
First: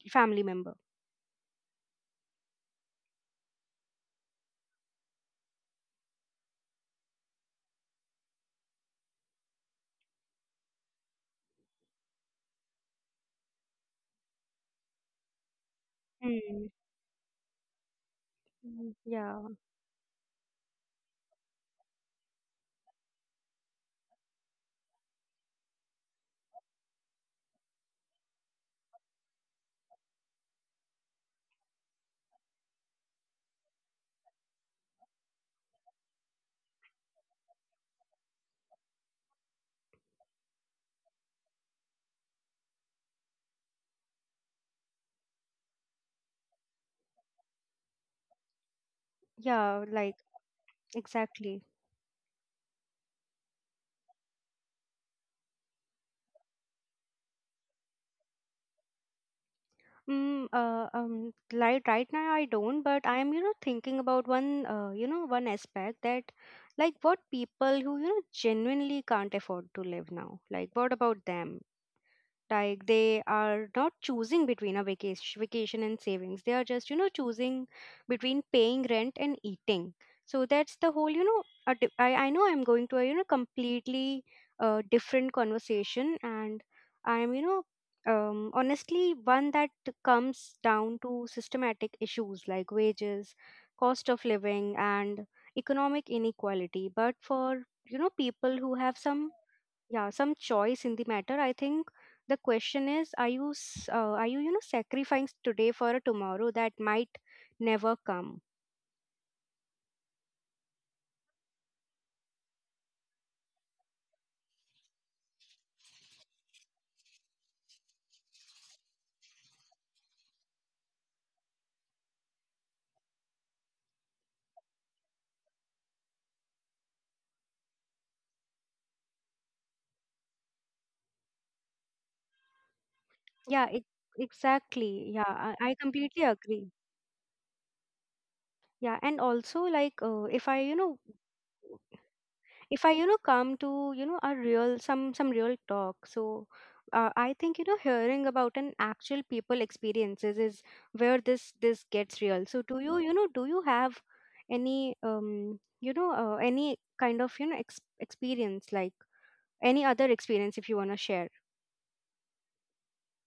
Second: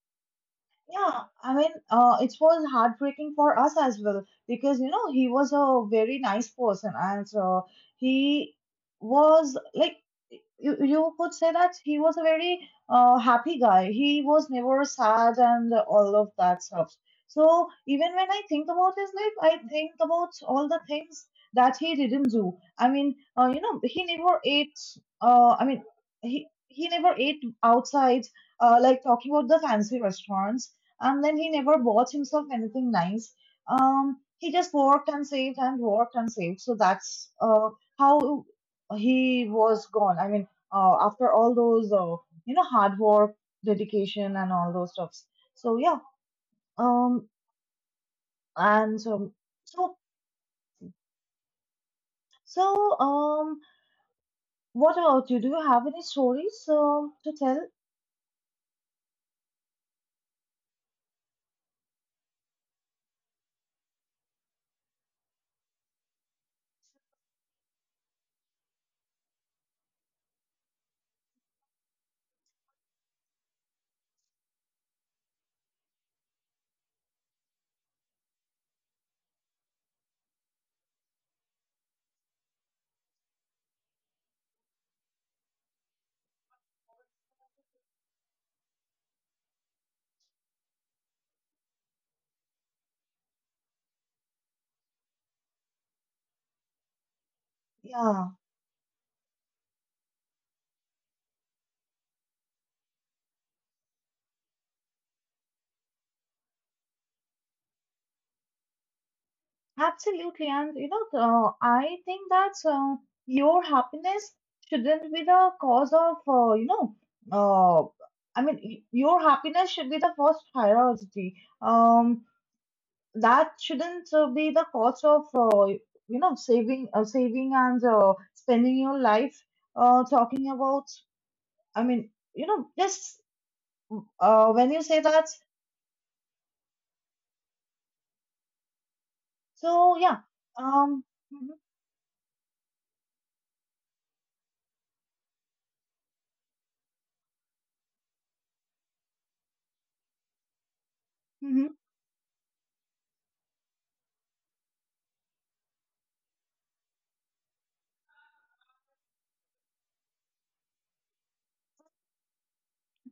Speaker 1: family member.
Speaker 2: Yeah, I mean, it was heartbreaking for us as well because you know he was a very nice person and he was like you could say that he was a very happy guy. He was never sad and all of that
Speaker 1: Mm.
Speaker 2: stuff. So even when I think about
Speaker 1: Mm,
Speaker 2: his life, I
Speaker 1: yeah.
Speaker 2: think about all the things that he didn't do. I mean, he never ate. Uh, I mean, he never ate outside. Like talking about the fancy restaurants, and then he never bought himself anything nice. He just worked and saved and worked and saved. So that's how he was gone. I mean, after all those, you know, hard work, dedication, and all those stuffs. So yeah. Um, and so so
Speaker 1: Yeah, like exactly.
Speaker 2: so what about you? Do you have any stories to tell?
Speaker 1: Mm, like right now I don't, but I am, you know, thinking about one, you know, one aspect that, like, what people who, you know, genuinely can't afford to live now, like, what about them? Like they are not choosing between a vacation and savings, they are just, you know, choosing between paying rent and eating. So that's the whole, you know, a I know I'm going to a, you know, completely different conversation, and I'm, you know, honestly one that comes down to systematic issues like wages, cost of living, and economic inequality. But for, you know,
Speaker 2: Yeah.
Speaker 1: people who have some, yeah, some choice in the matter, I think the question is, are you are you, you know, sacrificing today for a tomorrow that might never come.
Speaker 2: Absolutely, and you know, I think that your happiness shouldn't be the cause of, uh, I mean, your happiness should be the first priority. Um, that shouldn't be the cause of, you know, saving and spending your life talking about. I mean, you know, just
Speaker 1: yeah it,
Speaker 2: when you say
Speaker 1: exactly. Yeah.
Speaker 2: that,
Speaker 1: I completely agree. Yeah, and also like
Speaker 2: so yeah,
Speaker 1: if I, you know,
Speaker 2: um, mhm,
Speaker 1: come to, you know, a real, some real talk. So I think, you know, hearing about an actual people experiences is where this
Speaker 2: mhm.
Speaker 1: this gets real. So do you, you know, do you have any you know, any kind of, you know, experience, like, any other experience, if you want to share?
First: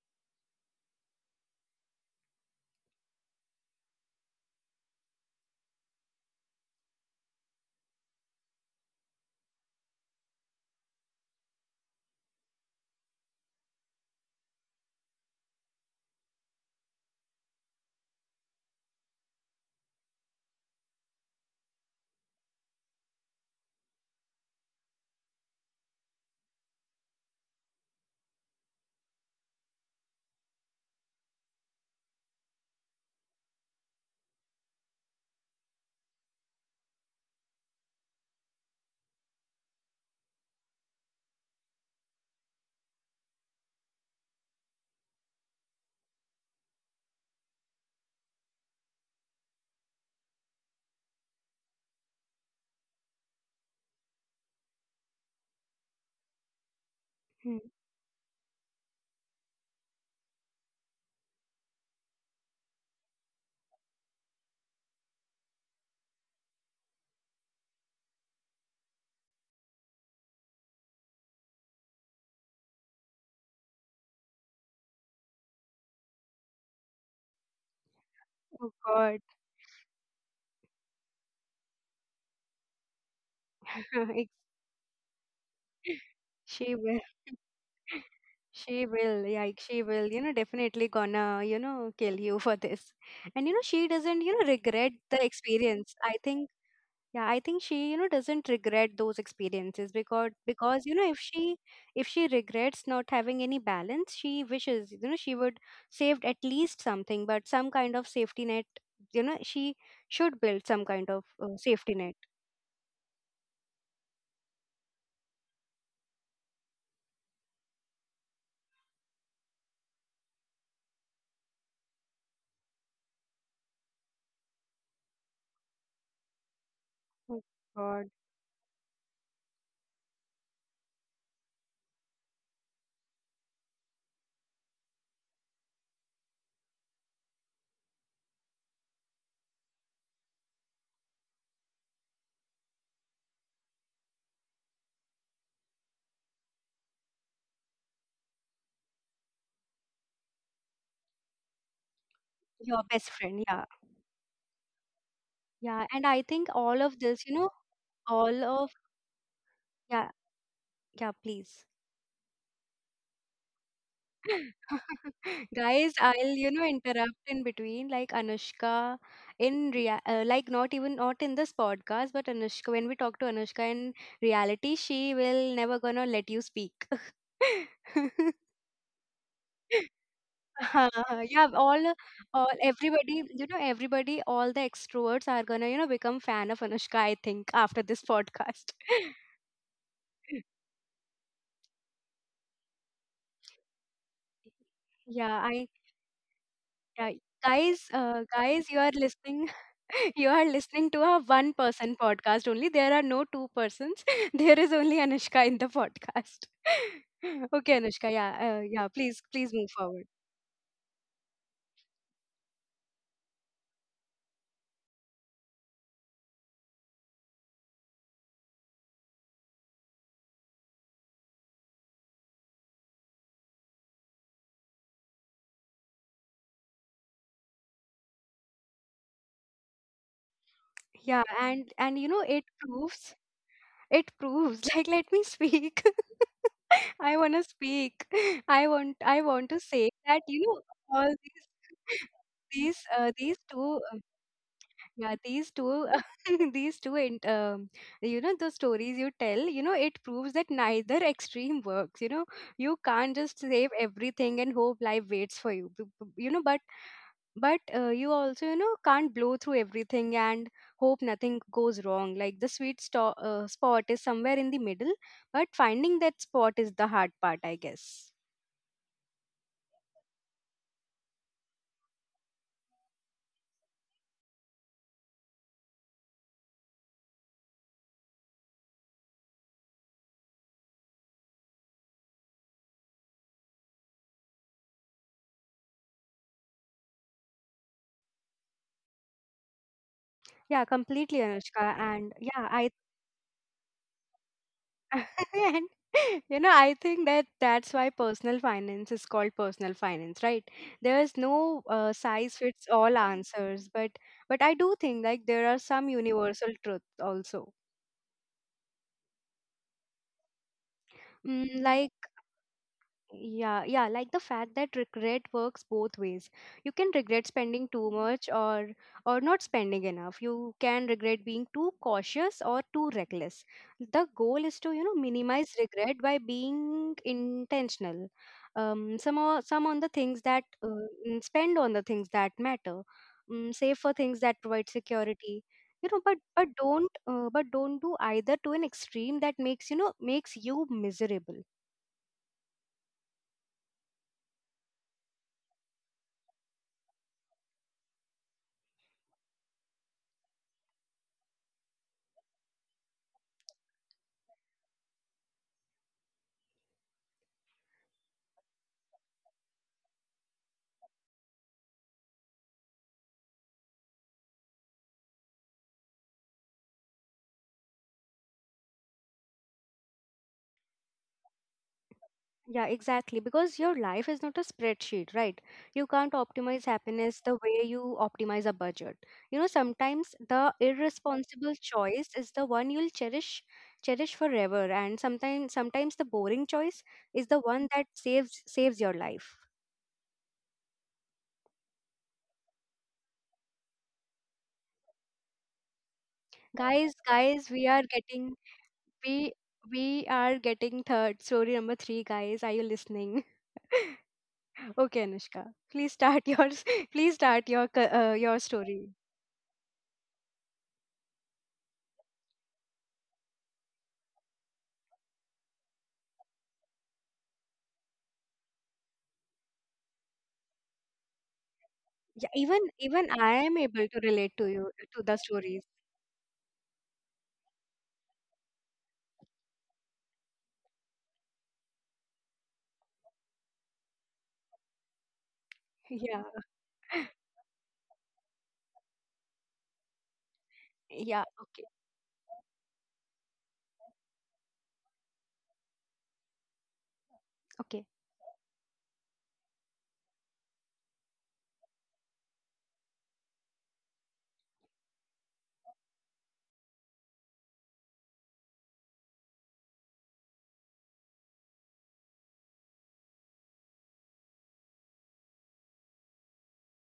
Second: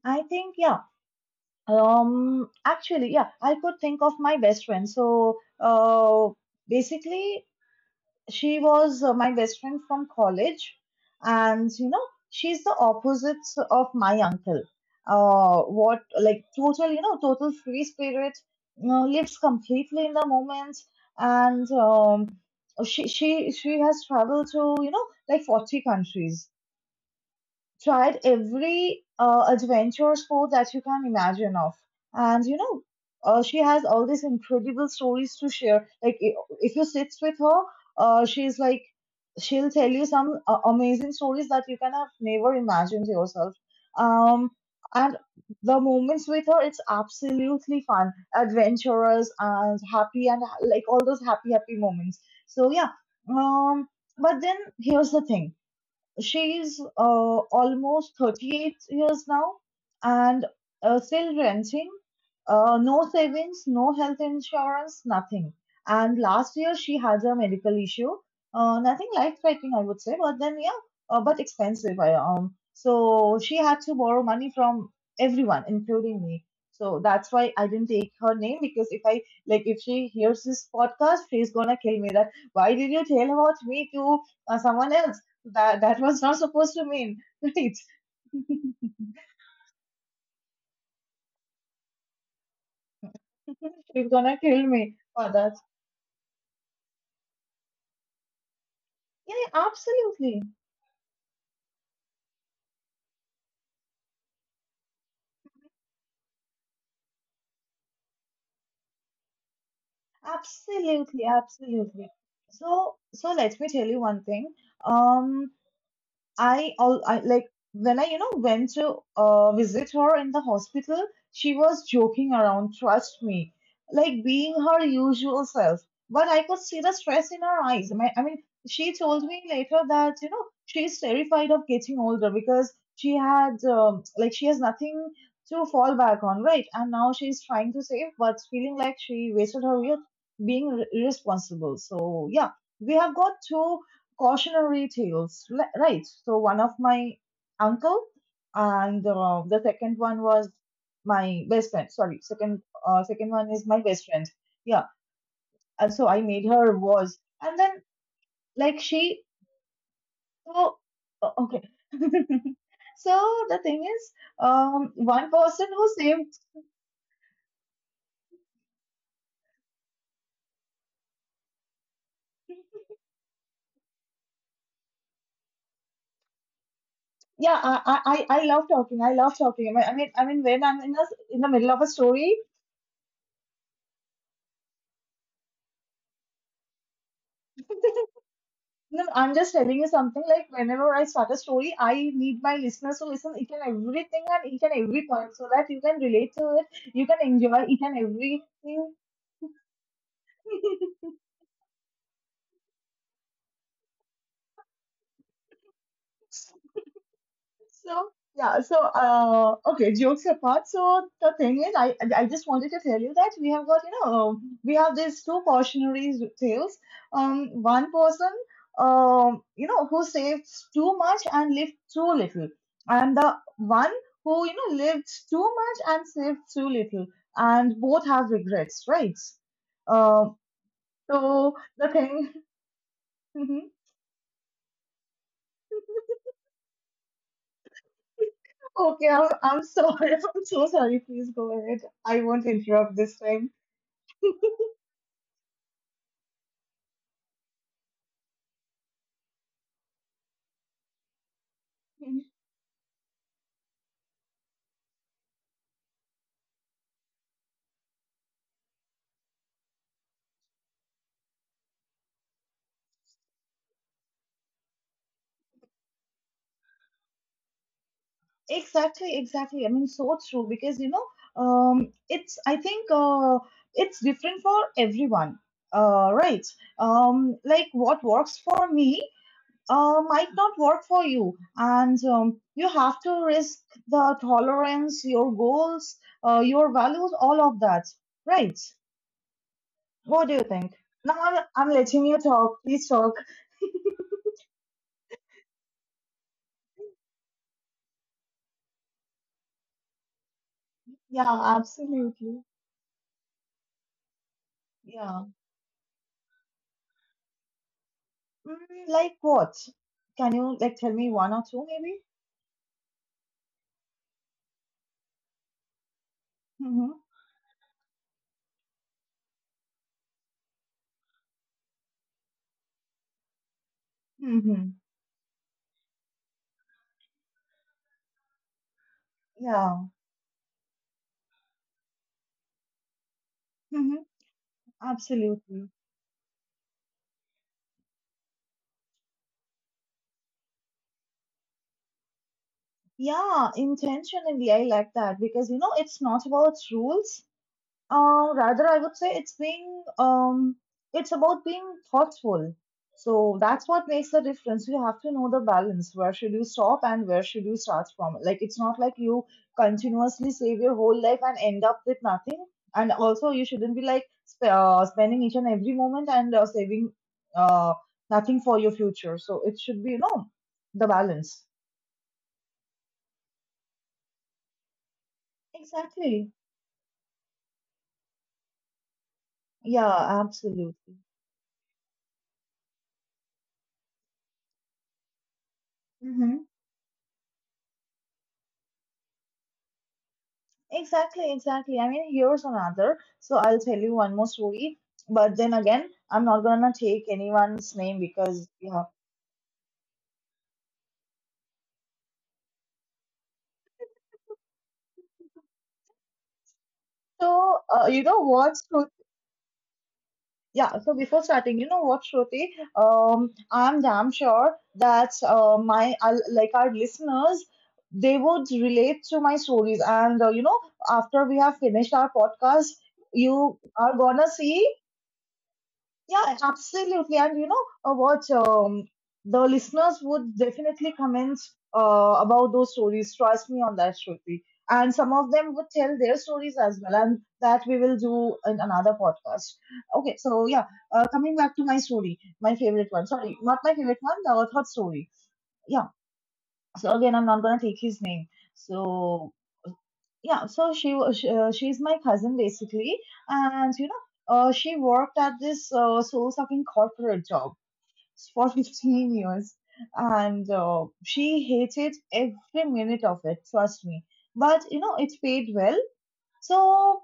Speaker 2: I think yeah. Actually, yeah, I could think of my best friend. So, basically, she was my best friend from college, and you know, she's the opposite of my uncle. What like total, you know, total free spirit, you know, lives completely in the moment, and she has traveled to you know like 40 countries, tried every adventure sport that you can imagine of. And you know, she has all these incredible stories to share. Like, if you sit with her, she's like, she'll tell you some amazing stories that you can have never imagined yourself. Um, and the moments with her, it's absolutely fun, adventurous, and happy, and like all those happy, happy moments. So, yeah. Um, but then here's the thing. She's
Speaker 1: Hmm.
Speaker 2: almost 38 years now and still renting. No savings, no health insurance, nothing. And last year she had a medical issue. Nothing life threatening, I would say, but then, yeah, but expensive. So she had to borrow money from everyone, including me. So that's why I didn't take her name because if I
Speaker 1: Oh
Speaker 2: like
Speaker 1: God.
Speaker 2: if she hears this podcast, she's gonna kill me. That why did you tell about me to
Speaker 1: Ex-
Speaker 2: someone else? That was not supposed to mean,
Speaker 1: she will,
Speaker 2: right?
Speaker 1: she will, like she will, you know, definitely gonna, you know, kill you for this. And
Speaker 2: She's
Speaker 1: you know,
Speaker 2: gonna
Speaker 1: she
Speaker 2: kill
Speaker 1: doesn't,
Speaker 2: me
Speaker 1: you know,
Speaker 2: for
Speaker 1: regret
Speaker 2: that.
Speaker 1: the experience. I think, yeah, I think she, you know, doesn't
Speaker 2: Yeah,
Speaker 1: regret those
Speaker 2: absolutely,
Speaker 1: experiences because, you know, if she regrets not having any balance, she wishes, you know, she would saved at least something, but some kind of safety net. You know, she should
Speaker 2: absolutely,
Speaker 1: build some kind of
Speaker 2: absolutely.
Speaker 1: safety net.
Speaker 2: So let me tell you one thing. um I, all I like When I went to visit her in the hospital, she was joking around. Trust me, like being her usual self. But I could see the stress in her eyes.
Speaker 1: Oh
Speaker 2: I mean,
Speaker 1: God.
Speaker 2: she told me later that she's terrified of getting older because she had like she has nothing to fall back on, right? And now she's trying to save, but feeling like she wasted her youth being irresponsible. So yeah, we have got two cautionary tales, right? So one of my uncle, and the second one was my best friend. Sorry, second
Speaker 1: Your
Speaker 2: one is
Speaker 1: best
Speaker 2: my
Speaker 1: friend,
Speaker 2: best
Speaker 1: yeah.
Speaker 2: friend. Yeah, and so I
Speaker 1: Yeah,
Speaker 2: made
Speaker 1: and
Speaker 2: her
Speaker 1: I think
Speaker 2: was,
Speaker 1: all of
Speaker 2: and then
Speaker 1: this, you know,
Speaker 2: like
Speaker 1: all
Speaker 2: she,
Speaker 1: of, yeah,
Speaker 2: so okay.
Speaker 1: yeah, please.
Speaker 2: So the thing is, one person who saved.
Speaker 1: Guys, I'll, you know, interrupt in between, like Anushka, in rea like not even, not in this podcast, but Anushka when we talk to Anushka in reality, she will never gonna let you speak.
Speaker 2: Yeah, I, I I I love talking. I love talking. I mean
Speaker 1: Huh,
Speaker 2: when I'm
Speaker 1: yeah,
Speaker 2: in the middle of a
Speaker 1: all
Speaker 2: story.
Speaker 1: everybody, you know, everybody, all the extroverts are gonna, you know, become fan of Anushka, I think, after this podcast.
Speaker 2: No, no, I'm just telling you something, like whenever I start a story, I need my listeners to listen each and everything and each and
Speaker 1: Yeah,
Speaker 2: every point so that you can relate to it,
Speaker 1: yeah,
Speaker 2: you can
Speaker 1: guys,
Speaker 2: enjoy each and
Speaker 1: guys,
Speaker 2: everything.
Speaker 1: you are listening, you are listening to a one person podcast only. There are no two persons. There is only Anushka in the podcast. Okay, Anushka, yeah,
Speaker 2: So
Speaker 1: yeah,
Speaker 2: yeah, so
Speaker 1: please, please move forward.
Speaker 2: okay, jokes apart. So the thing is, I just wanted to tell you that we have got we have these two cautionary tales. One person who saves too much and lived too little, and the one who lived too much and saved too little, and both have regrets, right? Um,
Speaker 1: Yeah, and you know,
Speaker 2: so
Speaker 1: it
Speaker 2: the thing.
Speaker 1: proves, it proves like let me speak. I want to speak. I want to
Speaker 2: Okay,
Speaker 1: say that
Speaker 2: I'm
Speaker 1: you know
Speaker 2: sorry. I'm
Speaker 1: all
Speaker 2: so
Speaker 1: these
Speaker 2: sorry. Please go ahead. I won't
Speaker 1: these
Speaker 2: interrupt this
Speaker 1: two
Speaker 2: time.
Speaker 1: yeah, these two these two and you know the stories you tell, you know it proves that neither extreme works. You know you
Speaker 2: Mhm.
Speaker 1: can't just save everything and hope life waits for you, you know, but you also, you know, can't blow through everything and hope nothing goes wrong. Like the sweet spot is somewhere in the middle, but finding that spot is the hard part, I guess.
Speaker 2: Exactly, exactly. I mean, so true because it's I think it's different for everyone, right? Like what works for me might not work for you, and you have to risk the tolerance, your goals, your values, all of that, right? What do you
Speaker 1: Yeah,
Speaker 2: think? Now
Speaker 1: completely, Anushka,
Speaker 2: I'm letting
Speaker 1: and
Speaker 2: you
Speaker 1: yeah,
Speaker 2: talk.
Speaker 1: I
Speaker 2: Please talk.
Speaker 1: and you know I think that that's why personal finance is called personal finance, right? There is
Speaker 2: Yeah,
Speaker 1: no size
Speaker 2: absolutely.
Speaker 1: fits all answers, but I do think, like,
Speaker 2: Yeah.
Speaker 1: there are some universal truths also.
Speaker 2: Mm, like what? Can you like tell me one or
Speaker 1: Mm,
Speaker 2: two
Speaker 1: like,
Speaker 2: maybe?
Speaker 1: yeah, yeah, like the fact that regret works both ways. You
Speaker 2: Mhm.
Speaker 1: can regret spending too much or not spending enough. You can regret being too cautious or too reckless. The
Speaker 2: Mhm.
Speaker 1: goal is to, you know, minimize regret by being intentional. Some
Speaker 2: Yeah.
Speaker 1: some on the things that mm, spend on the things that matter.
Speaker 2: Mhm.
Speaker 1: Save for things that provide
Speaker 2: Absolutely.
Speaker 1: security. You know, but don't do either to an extreme that makes, you know, makes you miserable.
Speaker 2: Yeah, intentionally, I like that because you know it's not about rules. Rather, I would say it's being it's about being thoughtful. So that's what makes the difference. You have to know the balance. Where should you stop and where should you start from? Like it's not like you continuously save your whole life and end up with nothing. And also, you shouldn't be like spending each and every moment and saving uh, nothing for your future. So it should be, you know, the balance.
Speaker 1: Yeah, exactly. Because your life is not a spreadsheet, right?
Speaker 2: Exactly.
Speaker 1: You can't optimize happiness the way you optimize a budget.
Speaker 2: Yeah,
Speaker 1: You know,
Speaker 2: absolutely.
Speaker 1: sometimes the irresponsible choice is the one you'll cherish forever, and sometimes, sometimes the boring choice is the one that saves your life.
Speaker 2: Exactly, exactly. I mean, here's another. So I'll tell you one more story, but then again, I'm not gonna take
Speaker 1: Guys,
Speaker 2: anyone's name
Speaker 1: guys, we are
Speaker 2: because yeah.
Speaker 1: getting, we we are getting third story number 3, guys. Are you listening? Okay, Anushka. Please start yours.
Speaker 2: So
Speaker 1: Please
Speaker 2: you
Speaker 1: start
Speaker 2: know
Speaker 1: your
Speaker 2: what, Shruti?
Speaker 1: your story.
Speaker 2: Yeah. So before starting, you know what, Shruti? I'm damn sure that my like our listeners, they would relate to my stories, and you know, after we have finished our podcast,
Speaker 1: Yeah, even even
Speaker 2: you
Speaker 1: I
Speaker 2: are
Speaker 1: am
Speaker 2: gonna
Speaker 1: able to
Speaker 2: see.
Speaker 1: relate to you, to the stories.
Speaker 2: Yeah, absolutely. And you know, what? The listeners would definitely comment about those stories. Trust me on that, Shruti. And some of them would tell their stories
Speaker 1: Yeah,
Speaker 2: as well, and that we will do in another podcast. Okay, so yeah, coming back
Speaker 1: yeah.
Speaker 2: to my
Speaker 1: Okay,
Speaker 2: story, my favorite one. Sorry, not my favorite one, the third story. Yeah. So again, I'm not gonna take his
Speaker 1: okay.
Speaker 2: name. So yeah, so she's my cousin basically, and you know, she worked at this soul sucking corporate job for 15 years, and she hated every minute of it, trust me, but you know it paid well. So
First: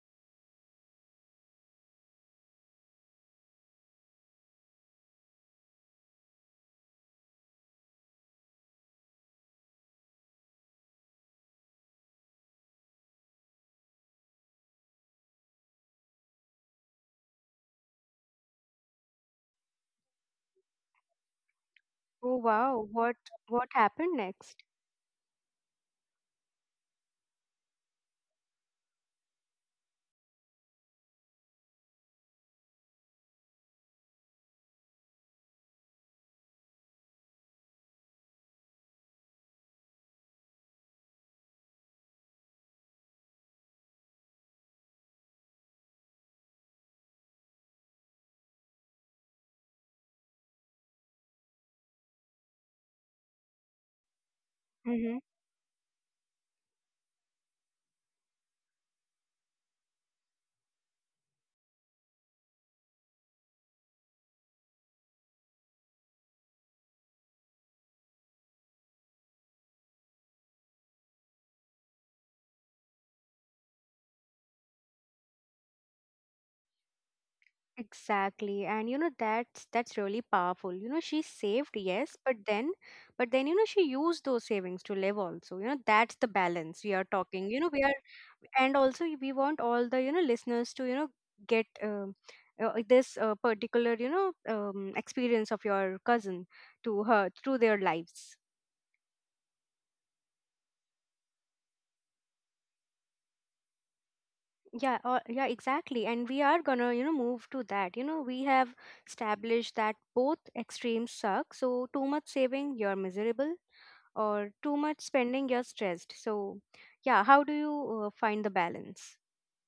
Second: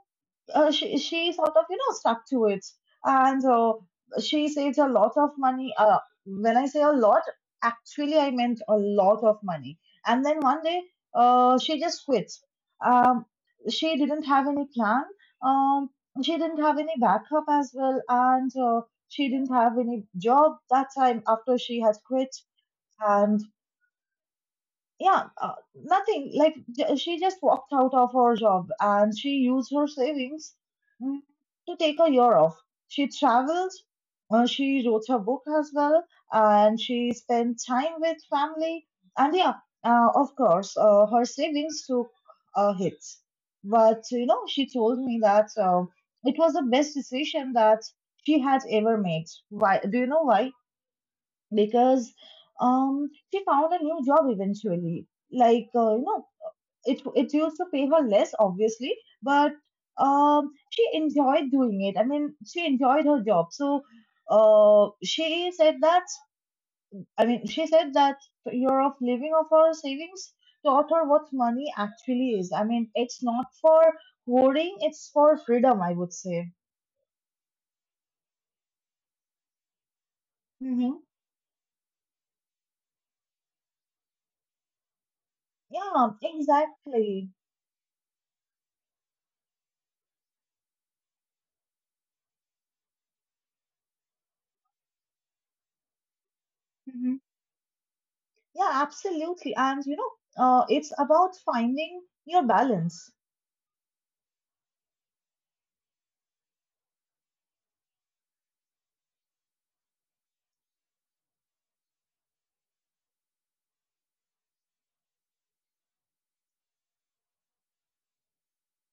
Speaker 2: she sort of, you know, stuck to it, and she saved a lot of money. When I say a lot, actually I meant a lot of money. And then one day, she just quit. Um, she didn't have any plan. Um, she didn't have any backup as well, and she didn't have any job that time after she had
Speaker 1: Oh
Speaker 2: quit.
Speaker 1: wow,
Speaker 2: And
Speaker 1: what happened next?
Speaker 2: yeah, nothing. She just walked out of her job and she used her savings, mm, to take a year off. She traveled, she wrote her book as well, and she spent time with family. And yeah, of course, her savings took a hit. But you know, she told me that it was the best decision that she had ever made. Why? Do you know why? Because she found a new job
Speaker 1: Mm-hmm.
Speaker 2: eventually. Like it it used to pay her less obviously, but she enjoyed doing it. She enjoyed her job. So uh she said that she said that year of living of her savings taught her what money actually is. I mean it's not for hoarding, it's for freedom, I would say.
Speaker 1: Exactly, and you know that's really powerful. You know she
Speaker 2: Hmm.
Speaker 1: saved, yes, but then, but then, you know, she used those savings to live also. You know that's the
Speaker 2: Yeah,
Speaker 1: balance we are talking. You know we are,
Speaker 2: exactly.
Speaker 1: and also we want all the, you know, listeners to, you know, get this particular, you know, experience of your cousin, to her through their
Speaker 2: Mm-hmm.
Speaker 1: lives.
Speaker 2: Yeah, absolutely. And you know, it's about finding your balance.
Speaker 1: Yeah, or, yeah, exactly. And we are gonna, you know, move to that. You know, we have established that both extremes suck. So too much saving, you're miserable, or too much spending, you're stressed. So, yeah, how do you find the balance?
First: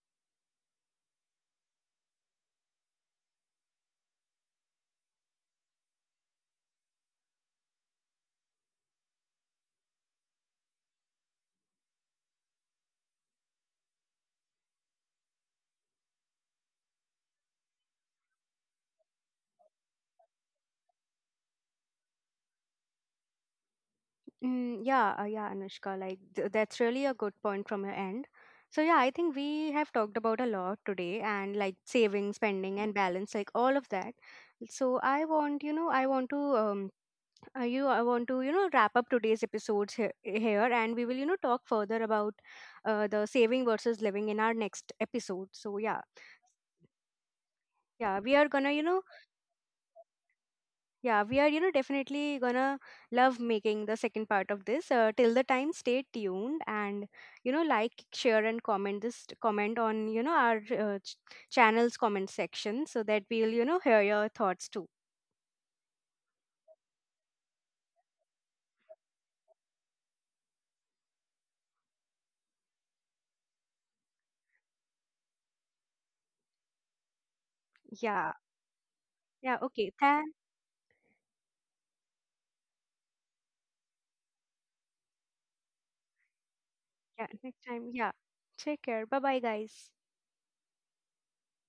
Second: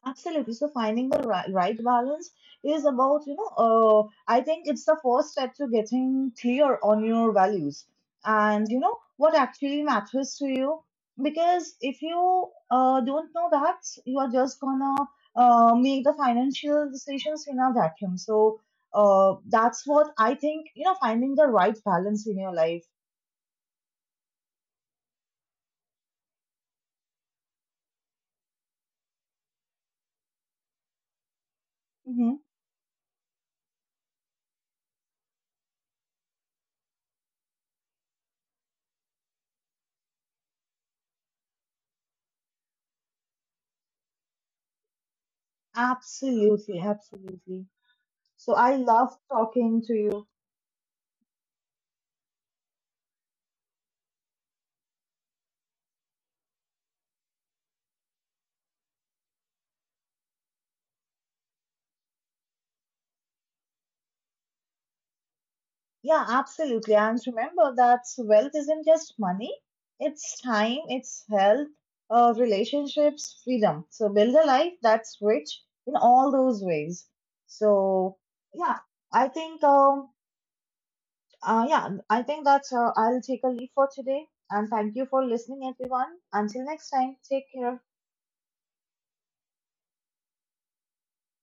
Speaker 2: Absolutely. So finding the right balance is about, you know, I think it's the first step to getting clear on your values and, you know, what actually matters to you. Because if you don't know that, you are just gonna make the financial decisions in a vacuum. So that's what I think, you know, finding the right balance in your life.
Speaker 1: Mm, yeah, yeah, Anushka, like that's really a good point from your end. So yeah, I think we have talked about a lot today, and like saving,
Speaker 2: Mm-hmm.
Speaker 1: spending, and balance, like all of that. So I want, you know, I want to you I want to, you know, wrap up today's episodes here, and we will, you know, talk further about the saving versus living in our next episode. So yeah,
Speaker 2: Absolutely, absolutely.
Speaker 1: yeah, we are gonna,
Speaker 2: So
Speaker 1: you know,
Speaker 2: I love talking to you.
Speaker 1: yeah, we are, you know, definitely gonna love making the second part of this. Till the time, stay tuned, and you know, like, share, and comment on, you know, our uh, ch- channel's comment section, so that we'll, you know, hear your thoughts too.
Speaker 2: Yeah, absolutely. And remember that wealth isn't just money, it's time, it's health, relationships, freedom. So build a life that's rich in all those ways.
Speaker 1: Yeah,
Speaker 2: So yeah, I
Speaker 1: yeah,
Speaker 2: think
Speaker 1: okay, thank,
Speaker 2: um yeah, I think that I'll take a leave for today. And thank you for listening, everyone. Until next
Speaker 1: yeah,
Speaker 2: time,
Speaker 1: next
Speaker 2: take
Speaker 1: time,
Speaker 2: care.
Speaker 1: yeah, take care. Bye bye, guys.